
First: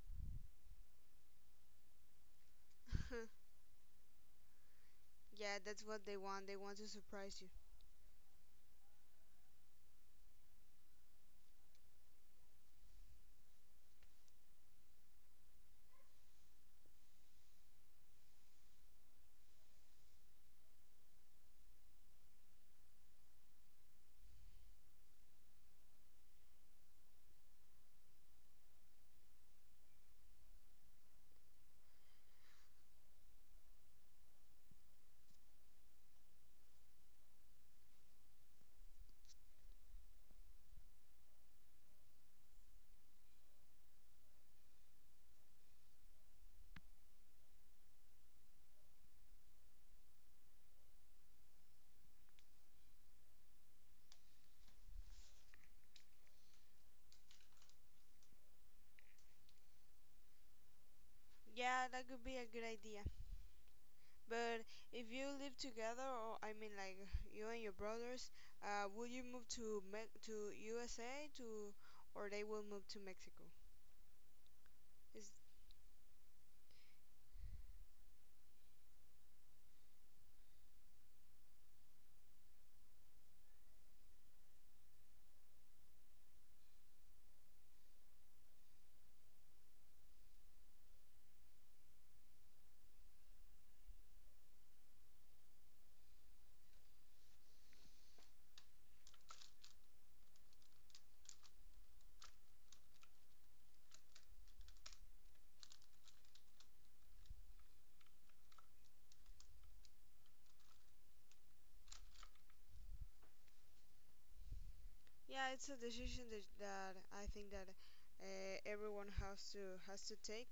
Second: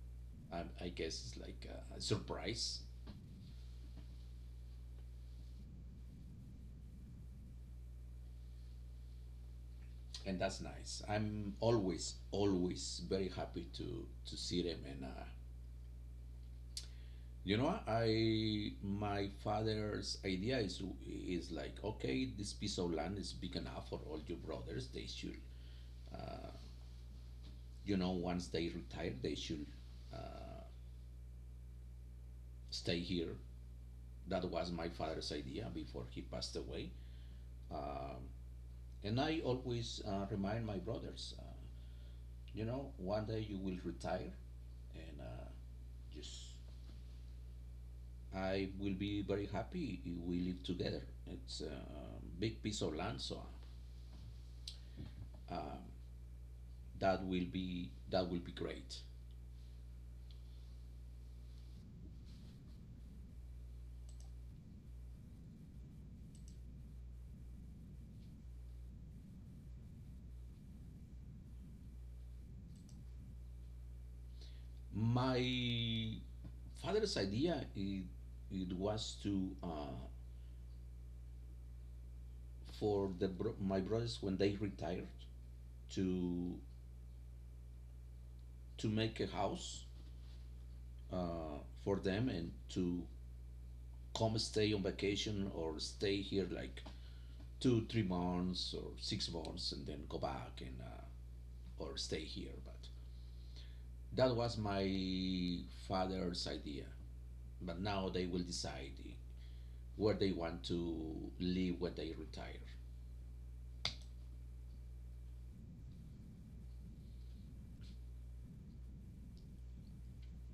I, I guess it's like a surprise,
Yeah, that's what they want. They want to surprise you.
and that's nice. I'm always, always very happy to see them. And you know, I my father's idea is like, okay, this piece of land is big enough for all your brothers. They should, uh, you know, once they retire, they should uh, stay here. That was my father's idea before he passed away. Um And I always remind my brothers, you know, one day you will retire, and just I will be very happy if we live together. It's a big piece of land, so um, that will be, that will be great.
Yeah, that could be a good idea. But if you live together, or, I mean, like, you and your brothers, will you move to to USA to, or they will move to Mexico? It's,
My father's idea, it was to for my brothers, when they retired, to to make a house uh, for them, and to come stay on vacation or stay here like two, 3 months or 6 months, and then go back, and or stay here. But that was my father's idea. But now they will decide where they want to live when they retire.
yeah, it's a decision that, that I think that, everyone has to take.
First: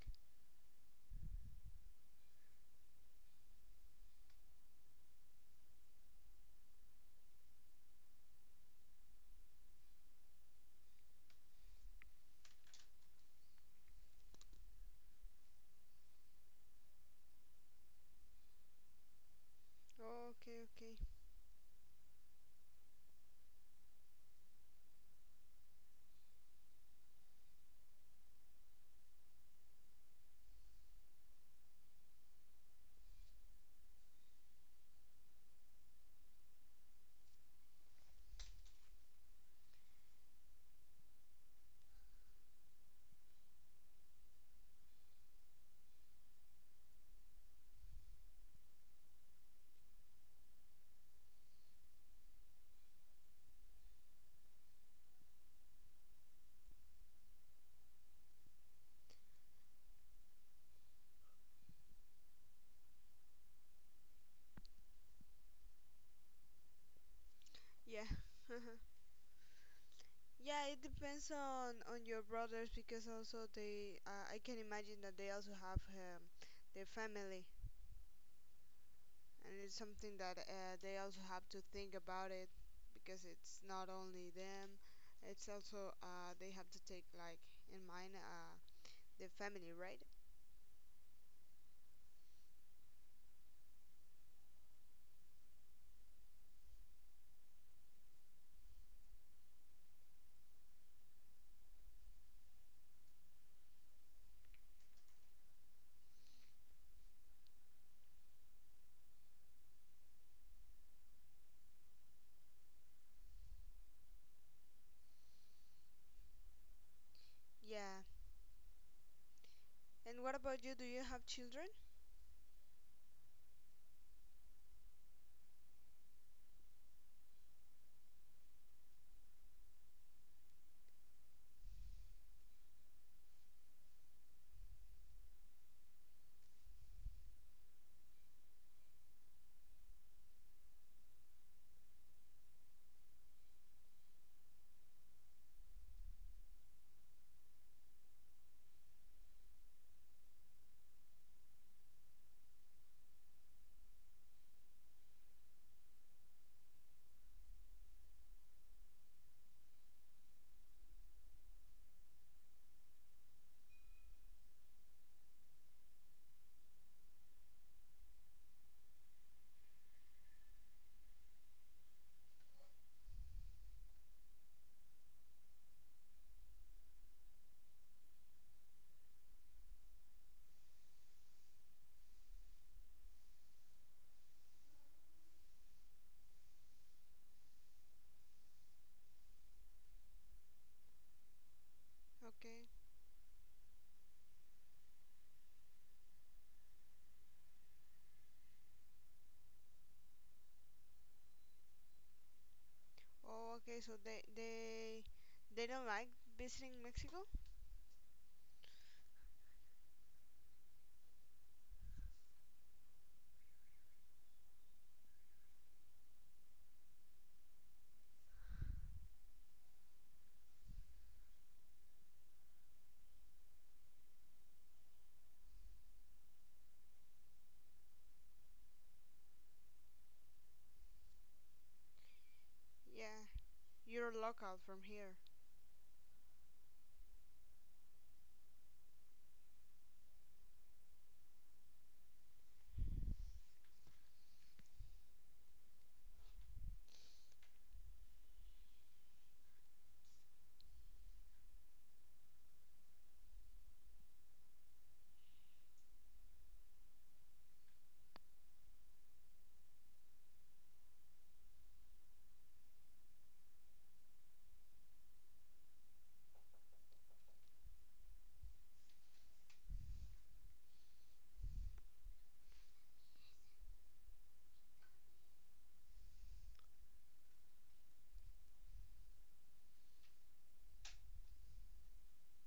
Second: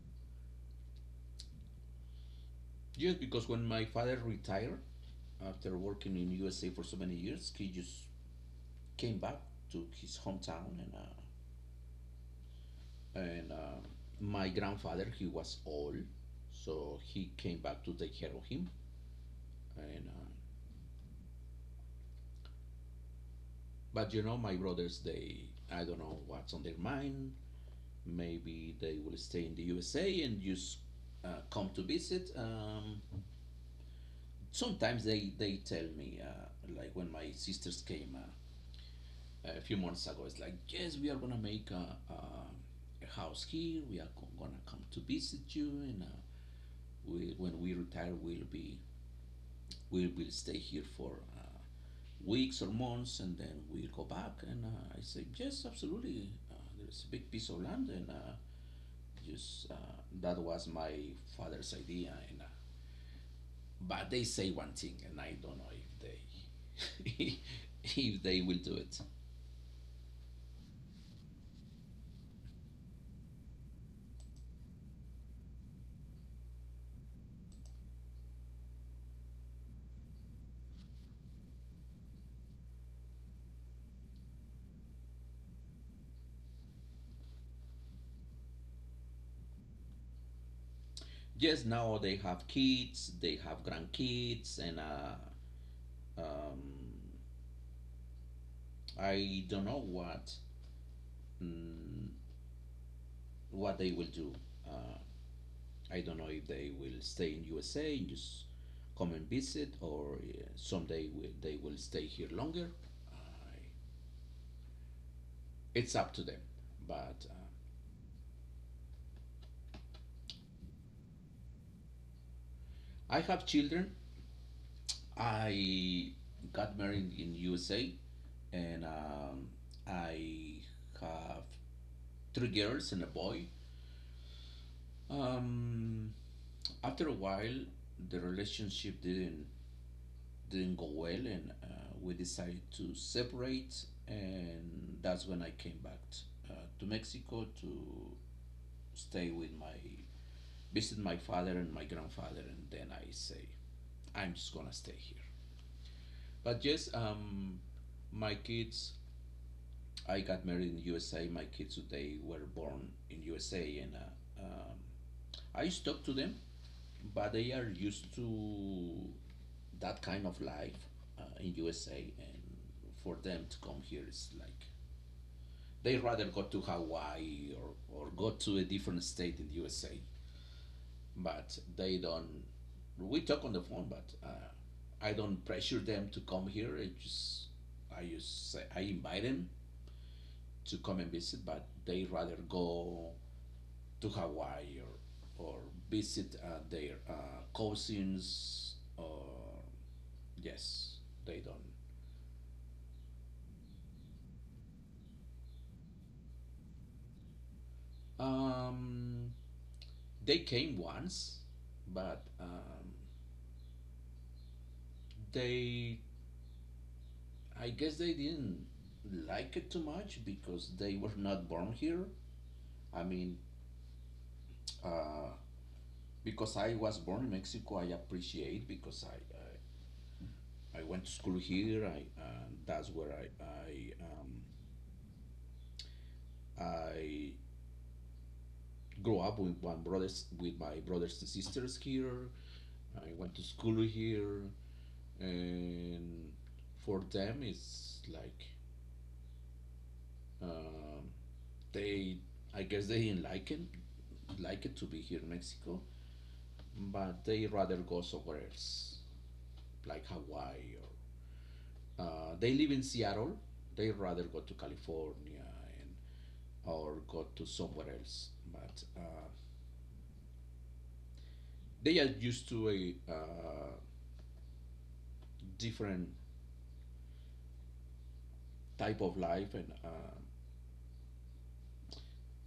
Yes, because when my father retired, after working in USA for so many years, he just came back to his hometown. And and uh, my grandfather, he was old, so he came back to take care of him. And
Oh, okay, okay.
but you know, my brothers, they, I don't know what's on their mind. Maybe they will stay in the USA and just come to visit. Sometimes they tell me, like when my sisters came a few months ago, it's like, yes, we are gonna make a house here. We are gonna come to visit you, and when we retire, we will stay here for weeks or months, and then we'll go back. And I said, yes, absolutely. There's a big piece of land, and just that was my father's idea. And but they say one thing, and I don't know if they
Yeah.
if they will do it.
Yeah, it depends on your brothers, because also they, I can imagine that they also have, their family. And it's something that, they also have to think about it, because it's not only them, it's also, they have to take, like, in mind, the family, right?
Yes, now they have kids, they have grandkids, and um, I don't know what mm, what they will do. Uh, I don't know if they will stay in USA and just come and visit, or someday they will stay here longer. I, it's up to them. But
Yeah. And what about you? Do you have children?
I have children. I got married in USA, and I have three girls and a boy. Um, After a while, the relationship didn't go well, and we decided to separate, and that's when I came back to Mexico to stay with my visit my father and my grandfather, and then I say I'm just gonna stay here. But yes, my kids. I got married in USA. My kids today were born in USA, and I used to talk to them, but they are used to that kind of life in USA, and for them to come here is like they rather go to Hawaii or go to a different state in USA, but they don't. We talk on the phone, but I don't pressure them to come here. I just say, I invite them to come and visit, but they rather
Okay.
go to Hawaii or or visit their cousins or yes, they don't.
Oh, okay. So, they they don't like visiting Mexico?
Um, they came once, but they, I guess they didn't like it too much because they were not born here. I mean, uh, because I was born in Mexico, I appreciate because I went to school here. I That's where
Yeah, you're local from here.
I grew up with my brothers and sisters here. I went to school here, and for them it's like Um, they, I guess, they didn't like it to be here in Mexico, but they rather go somewhere else, like Hawaii or they live in Seattle. They rather go to California and or go to somewhere else. But They are used to a different type of life, and uh,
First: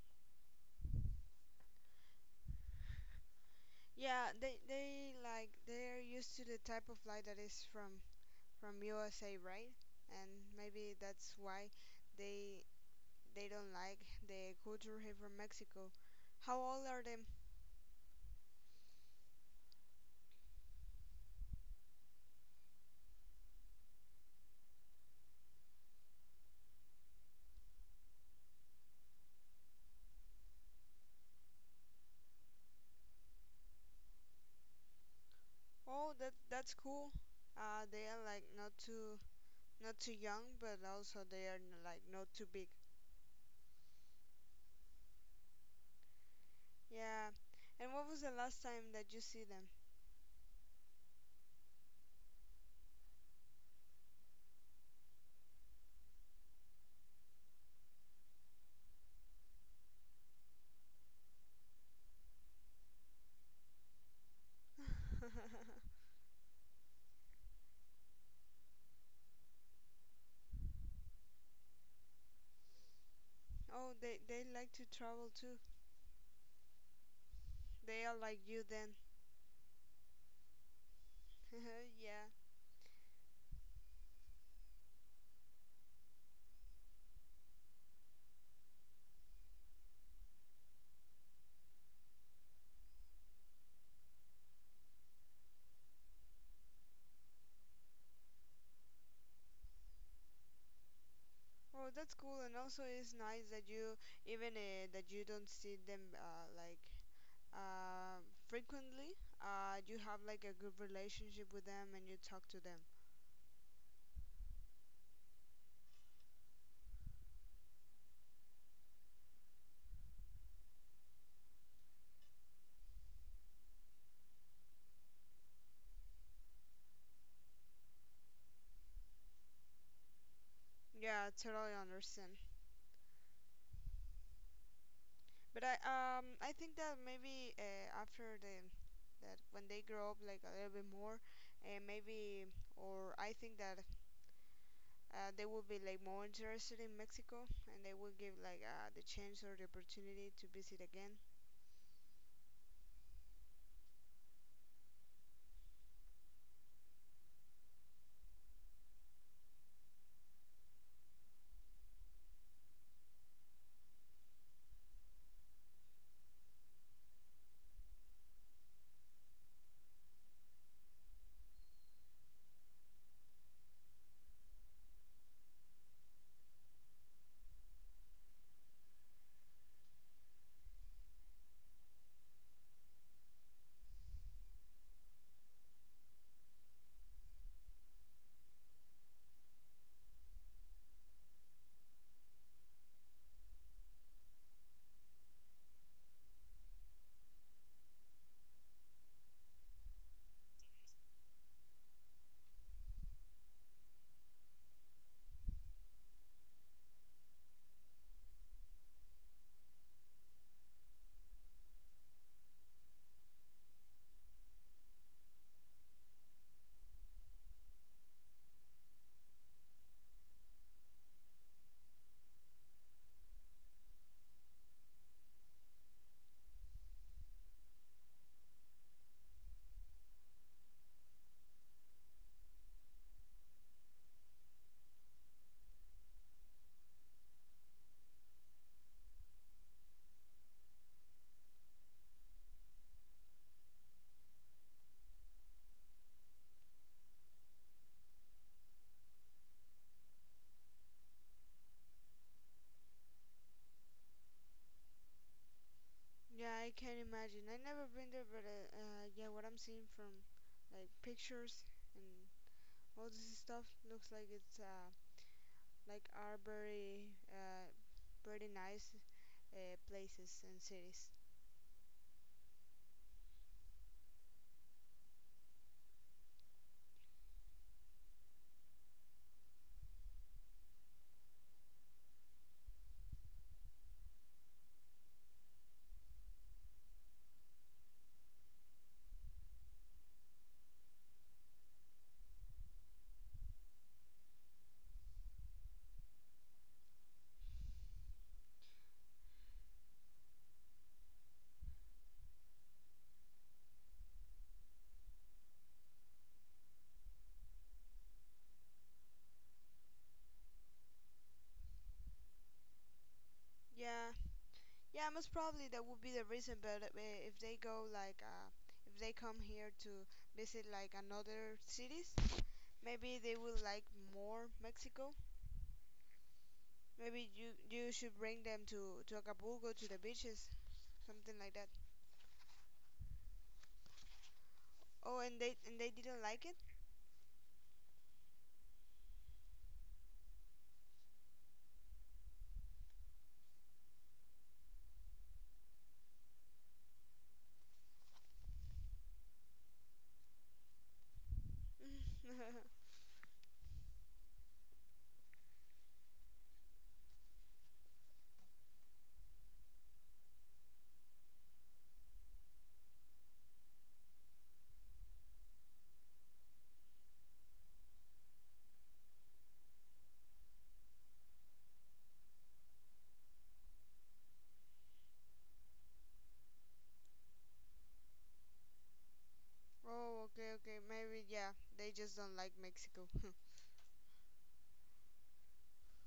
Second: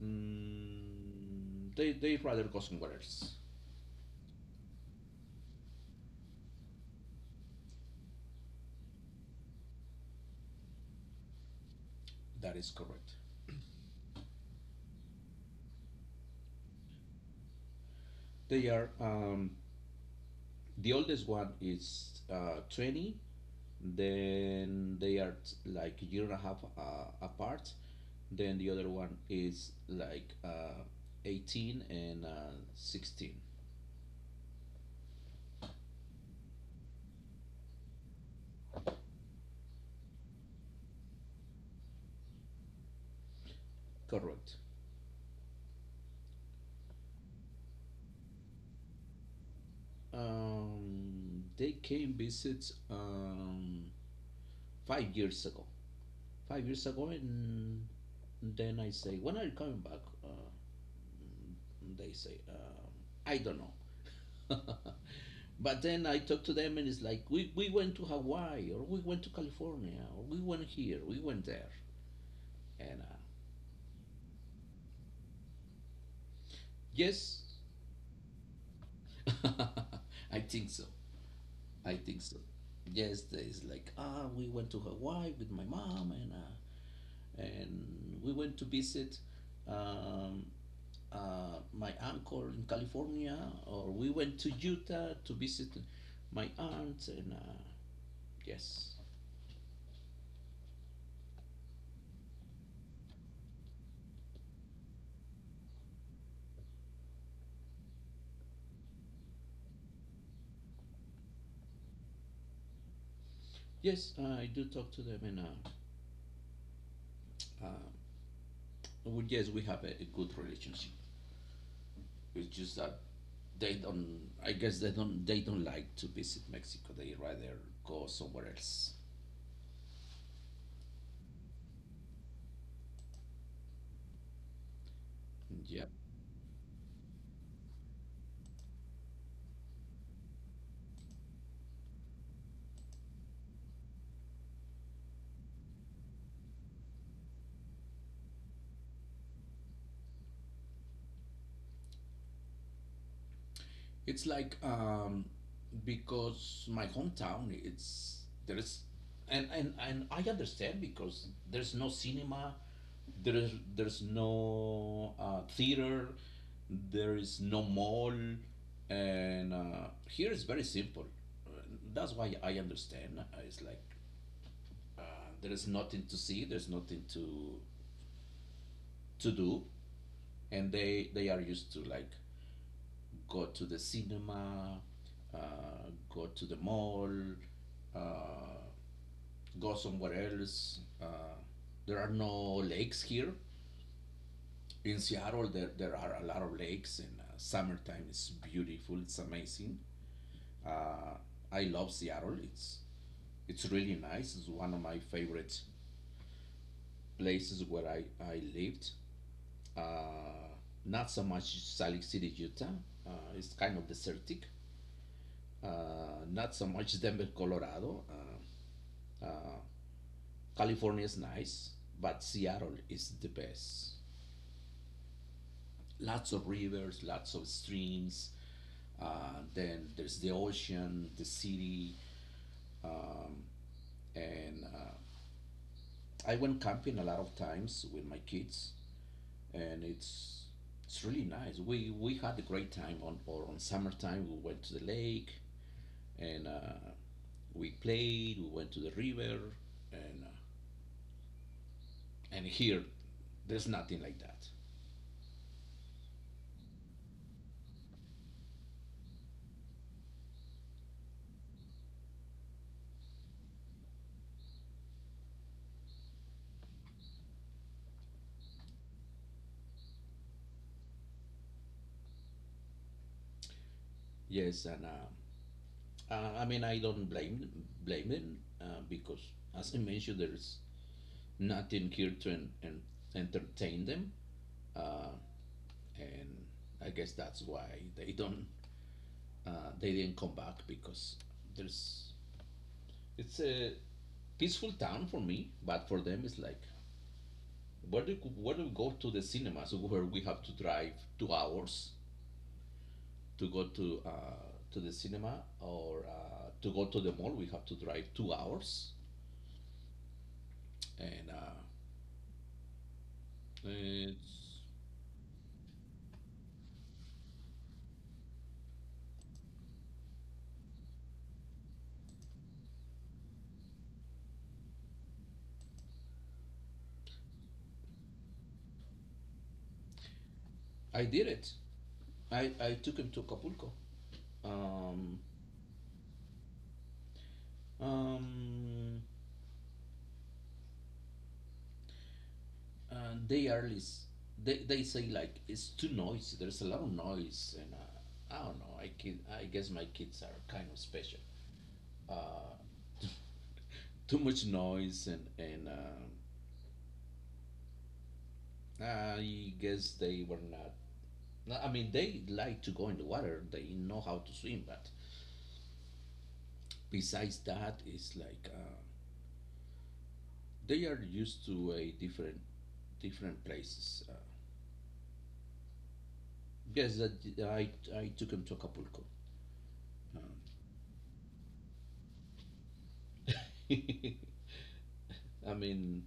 mm, they rather go somewhere else.
Yeah, they like they're used to the type of life that is from USA, right? And maybe that's why
That
they —
is correct.
they don't like the culture here from Mexico. How old are them?
They are um, The oldest one is 20. Then they are like a year and a half apart. Then the other one is like 18 and 16.
Oh, that that's cool. They are like not too young, but also they are like not too big.
Correct.
Yeah. And what was the last time that you see them?
They came visit 5 years ago. 5 years ago, and then I say, "When are you coming back?" They say, "I don't know." But then I talk to them and it's like, we went to Hawaii or we went to California or we went here, we went there. And
Oh, they like to travel too.
Yes.
They are like you, then.
I think so. I think
Yeah.
so. Yes, there is like, ah, we went to Hawaii with my mom and we went to visit um, my uncle in California or we went to Utah to visit my aunt. And Yes,
Oh, that's cool. And also, it's nice that you, even, that you don't see them, like, uh, frequently. You have like a good relationship with them and you talk to them.
yes, I do talk to them and uh, Well, yes, we have a good relationship. It's just that they don't. I guess they don't. They don't like to visit Mexico. They rather go somewhere else.
Yeah, I totally understand. But I,
Yeah,
I think that maybe, after the, that when they grow up like a little bit more, and maybe, or I think that, they will be like more interested in Mexico and they will give like, the chance or the opportunity to visit again.
it's like because my hometown. And I understand because there's no cinema. There's no theater. There is no mall, and here it's very simple. Uh, That's why I understand. It's like there is nothing to see, there's nothing to to do, and they are used to like go to the cinema, go to the mall, uh, go somewhere else. There are no lakes here. In Seattle there, there are a lot of lakes, and summertime is beautiful, it's amazing. uh, I love Seattle. It's really nice, it's one of my favorite places where I lived. uh, Not so much Salicylic Utah. Uh, it's kind of desertic. Not so much Denver, Colorado. Uh, California is nice, but Seattle is the best. Lots of rivers, lots of streams. Then there's the ocean, the city, um, and I went camping a lot of times with my kids, and it's really nice. We had a great time on or on summertime. We went to the lake, and we played, we went to the river, and uh, and here there's nothing like that.
Yeah, I can imagine. I never been there, but, yeah, what I'm seeing from, like, pictures, and all this stuff looks like it's, like, are very, pretty nice, places and cities.
Yes, and I mean, I don't blame them, because as I mentioned, there's nothing here to entertain them, uh, and I guess that's why they don't, they didn't come back because there's it's a peaceful town for me, but for them it's like where do we go to the cinemas? Where we have to drive 2 hours to go to the cinema, or to go to the mall, we have to drive 2 hours, and uh,
Yeah,
it's,
yeah, most probably that would be the reason. But, if they go like, if they come here to visit, like, another cities, maybe they will like more Mexico. Maybe you should bring them to Acapulco, to the beaches,
I did
something
it.
like that.
I took him to Acapulco. Um,
Oh, and they didn't like it.
um, and they are lis- they say like it's too noisy. There's a lot of noise, and I don't know. I guess my kids are kind of special. Uh, Too much noise, and I guess they were not. No, I mean, they like to go in the water. They know how to swim, but besides that, it's like they are used to a different places. Yes, that I I took them to Acapulco.
Oh,
Um,
okay, okay, maybe, yeah, they just don't like Mexico.
I mean,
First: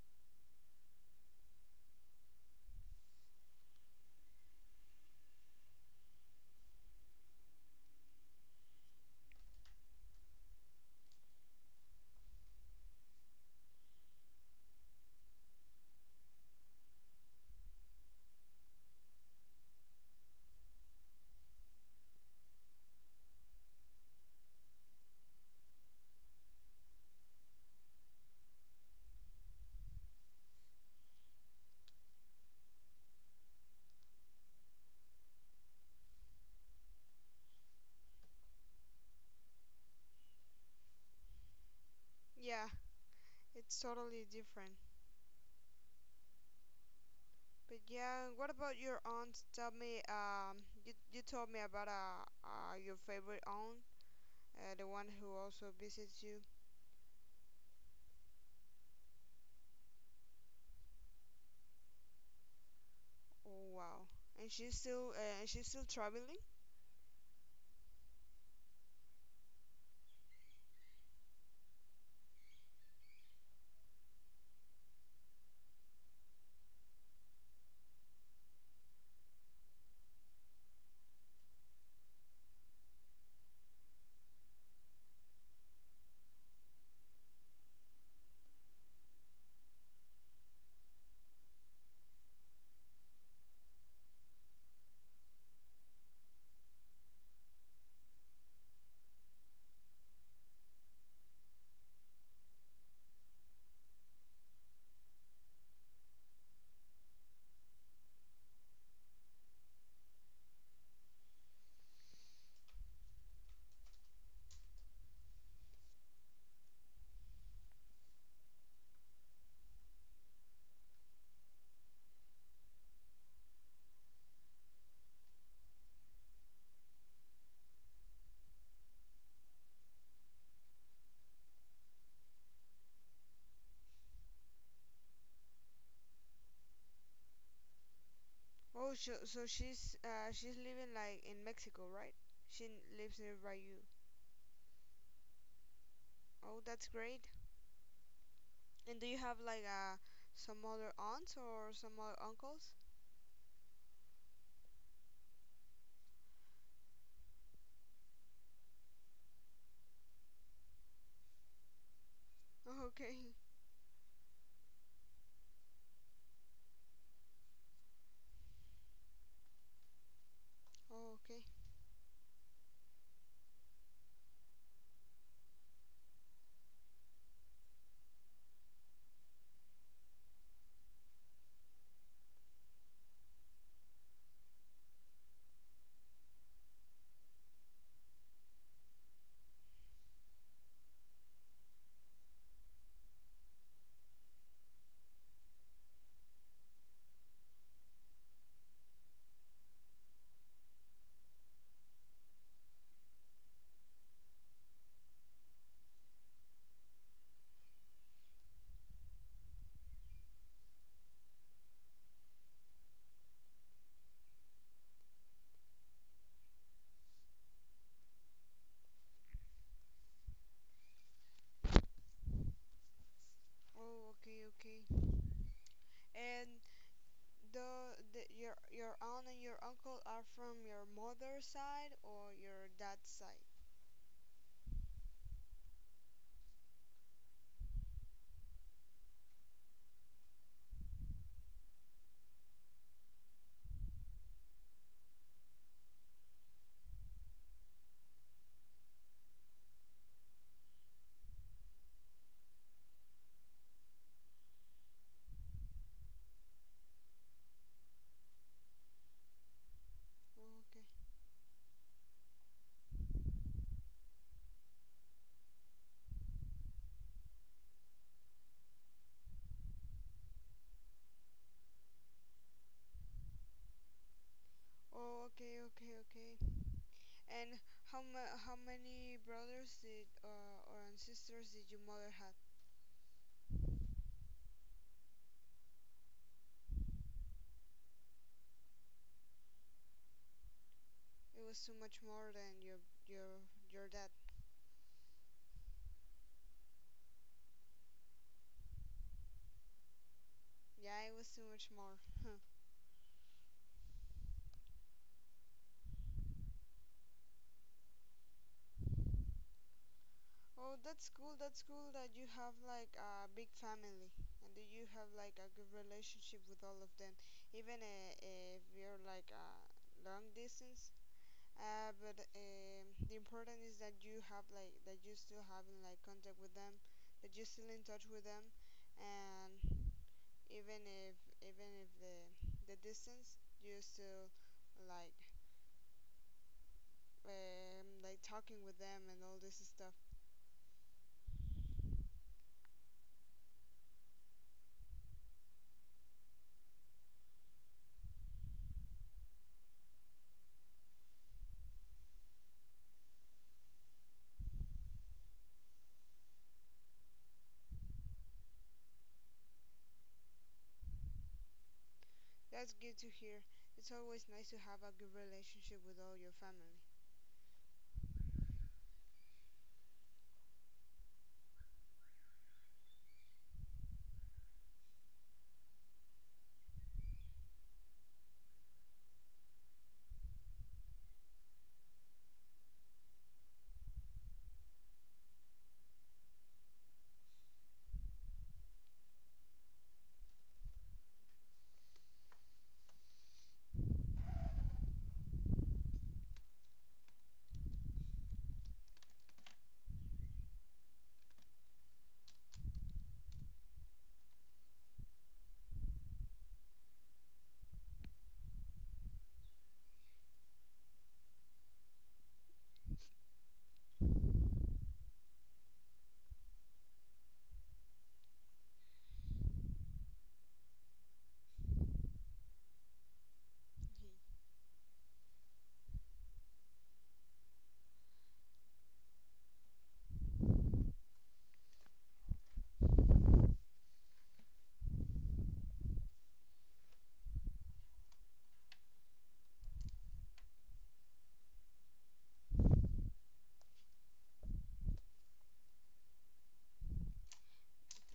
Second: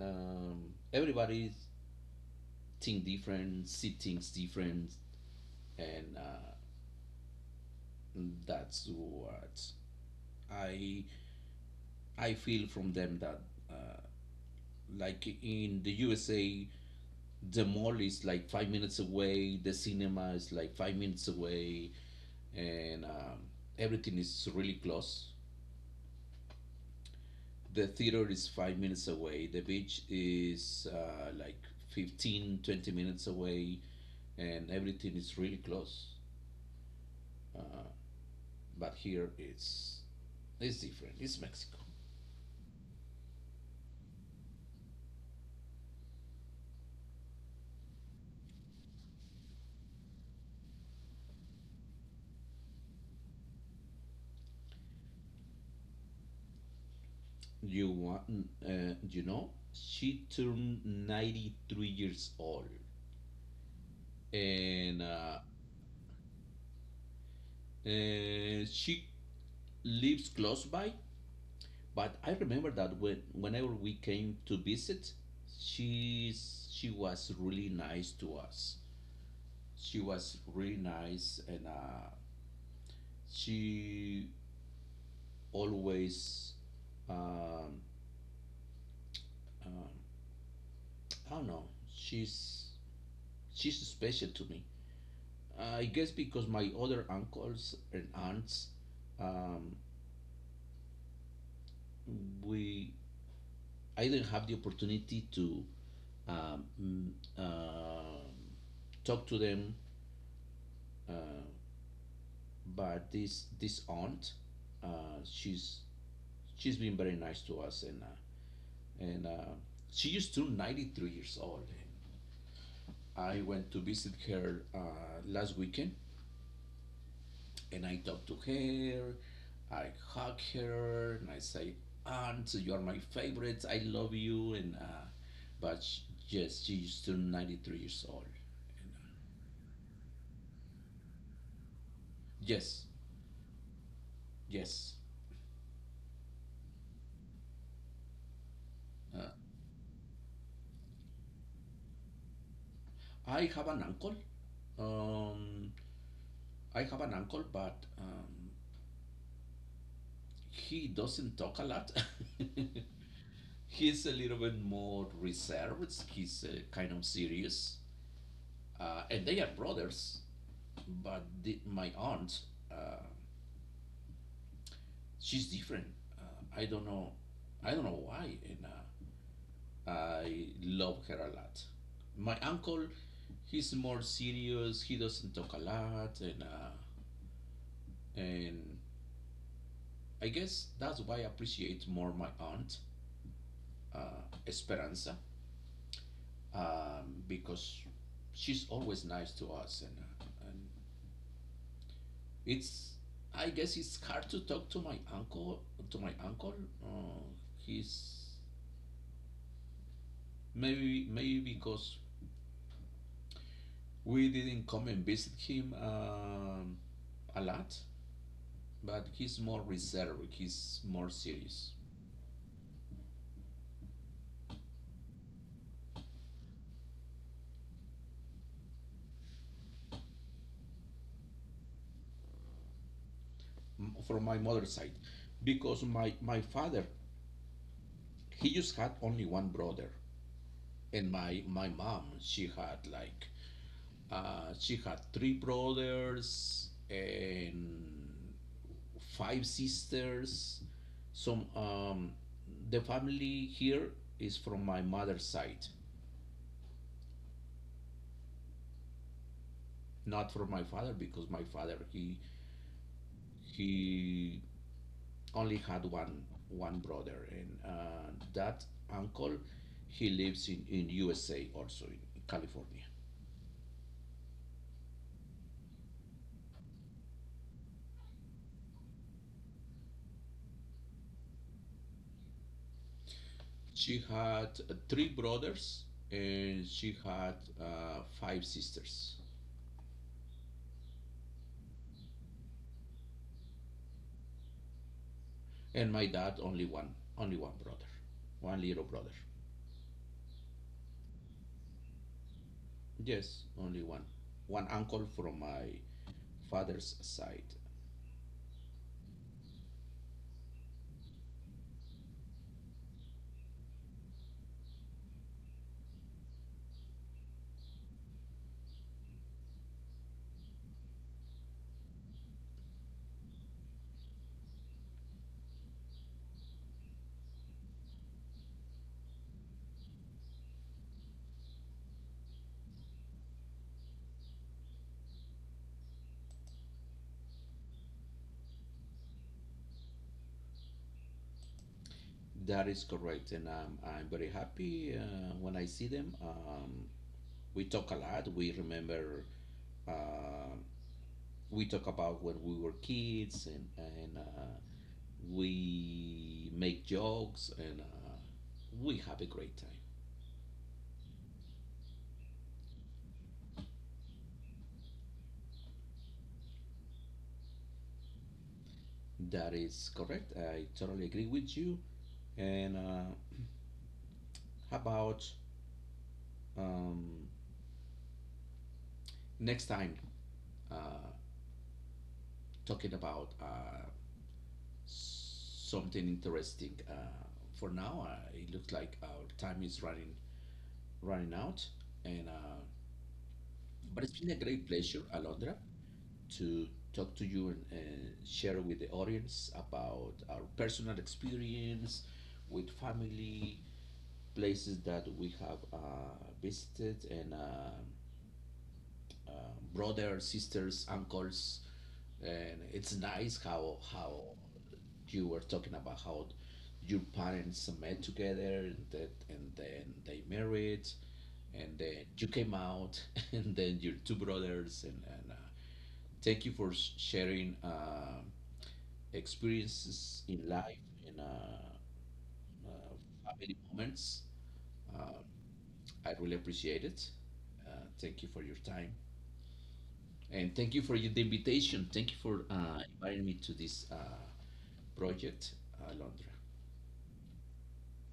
everybody think different, see things different, and that's what I I feel from them. That uh, like in the USA, the mall is like 5 minutes away, the cinema is like 5 minutes away, and everything is really close. The theater is 5 minutes away, the beach is like 15, 20 minutes away, and everything is really close. But here it's different. It's Mexico.
Yeah, it's totally different. But yeah, what about your aunt? Tell me, you told me about, your favorite aunt, the one who also visits you.
You want, you know, she turned 93 years old,
Oh, wow. And she's
and
still,
uh,
and she's still traveling?
uh, she lives close by. But I remember that whenever we came to visit, she was really nice to us. She was really nice, and she always um, um, I don't know. She's she's special to me. I guess because my other uncles and aunts, um, we I didn't have the opportunity to um, mm, um, talk to them. Uh, but this aunt, she's been very nice to us, and she is still 93 years old. I went to visit her last weekend, and I talked to her. I hug her and I say, aunt, you are my favorite, I love you, and but sh yes, she is still 93 years old and,
Oh,
uh,
so, so she's, she's living like in Mexico, right? She
yes,
lives nearby you.
yes.
Oh, that's great. And do you
uh,
have like, some other aunts or some other uncles?
I have an uncle, um, I have an uncle, but he doesn't talk a lot.
Okay.
He's a little bit more reserved. He's kind of serious, and they are brothers.
Oh,
But
okay.
my aunt, uh, she's different. I don't know. I don't know why, and I love her a lot. My uncle, he's more serious. He doesn't talk a lot, and and I guess that's why I appreciate more my aunt, Esperanza. Because she's always nice to us, and it's I guess it's hard to talk to my uncle, to my uncle. Uh, he's Maybe because we didn't come and visit him a lot, but he's more reserved. He's more serious.
Oh, okay, okay. And though the, your aunt and your uncle are from your mother's side or your dad's side?
From my mother's side, because my father, he just had only one brother, and my mom, she had like she had three brothers and five sisters. Some The family here is from my mother's side, not from my
Oh,
father,
okay.
because my father, he only had one brother, and that uncle, he lives in USA also, in California.
Oh, okay, okay, okay. And how many brothers did, or and sisters did your mother have?
She had three brothers, and she had five sisters.
It was too much more than your your dad.
And my dad only one brother, one little brother.
Yeah, it was too much more. Huh.
Yes, only one, one uncle from my father's side.
Oh, that's cool. That's cool that you have like a big family, and that you have like a good relationship with all of them, even, if you're like a long distance. Uh, but, the important is that you have like, that you still having like contact with them, that you're still in touch with them, and even if even if the distance, you're still, like, like, talking with them and all this stuff.
That is correct, and I'm very happy when I see them. We talk a lot. We remember. Uh, we talk about when we were kids, and we make jokes, and we have a great time.
That's good to hear. It's always nice to have a good relationship with all your family.
That is correct. I totally agree with you. And how about um, next time uh, talking about something interesting. For now, it looks like our time is running out, and but it's been a great pleasure, Alondra, to talk to you and, share with the audience about our personal experience with family, places that we have visited, and uh, brothers, sisters, uncles, and it's nice how you were talking about how your parents met together and then they married, and then you came out and then your two brothers, and thank you for sharing experiences in life, and uh, family moments. um, I really appreciate it. Thank you for your time. And thank you for the invitation. Thank you for inviting me to this project, Alondra.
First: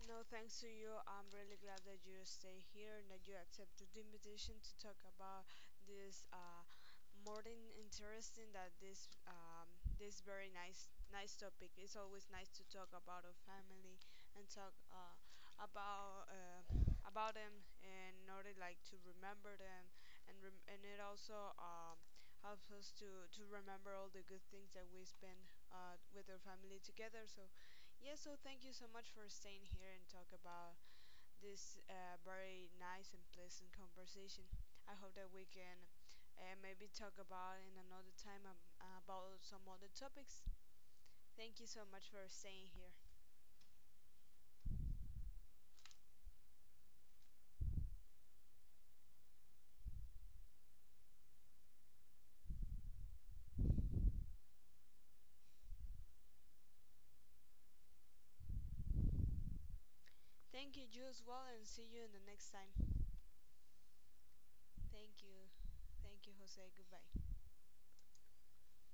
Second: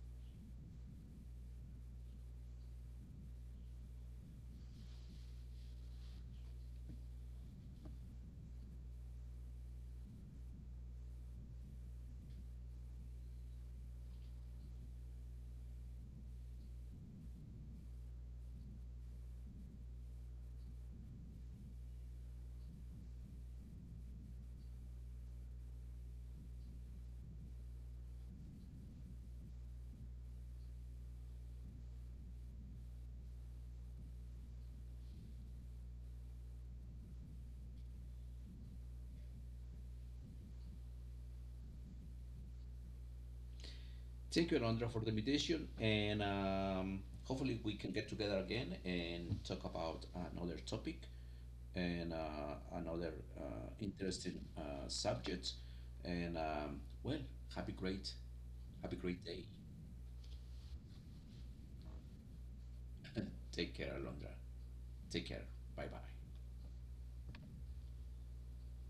No, thanks to you. I'm really glad that you stay here and that you accepted the invitation to talk about this, more than interesting, that this, this very nice topic. It's always nice to talk about our family and talk, about, about them, in order, like, to remember them, and and it also, helps us to remember all the good things that we spend, with our family together. So yeah, so thank you so much for staying here and talk about this, very nice and pleasant conversation. I hope that we can, maybe talk about in another time, about some other topics. Thank you so much for staying here.
Thank you, Alondra, for the invitation. And Hopefully, we can get together again and talk about another topic, and another interesting subject. And um, well, Happy great, happy great day.
Thank you, you as well, and see you in the next time.
Take care, Alondra.
Thank
Take care.
you.
Bye
Thank you,
bye.
Jose. Goodbye.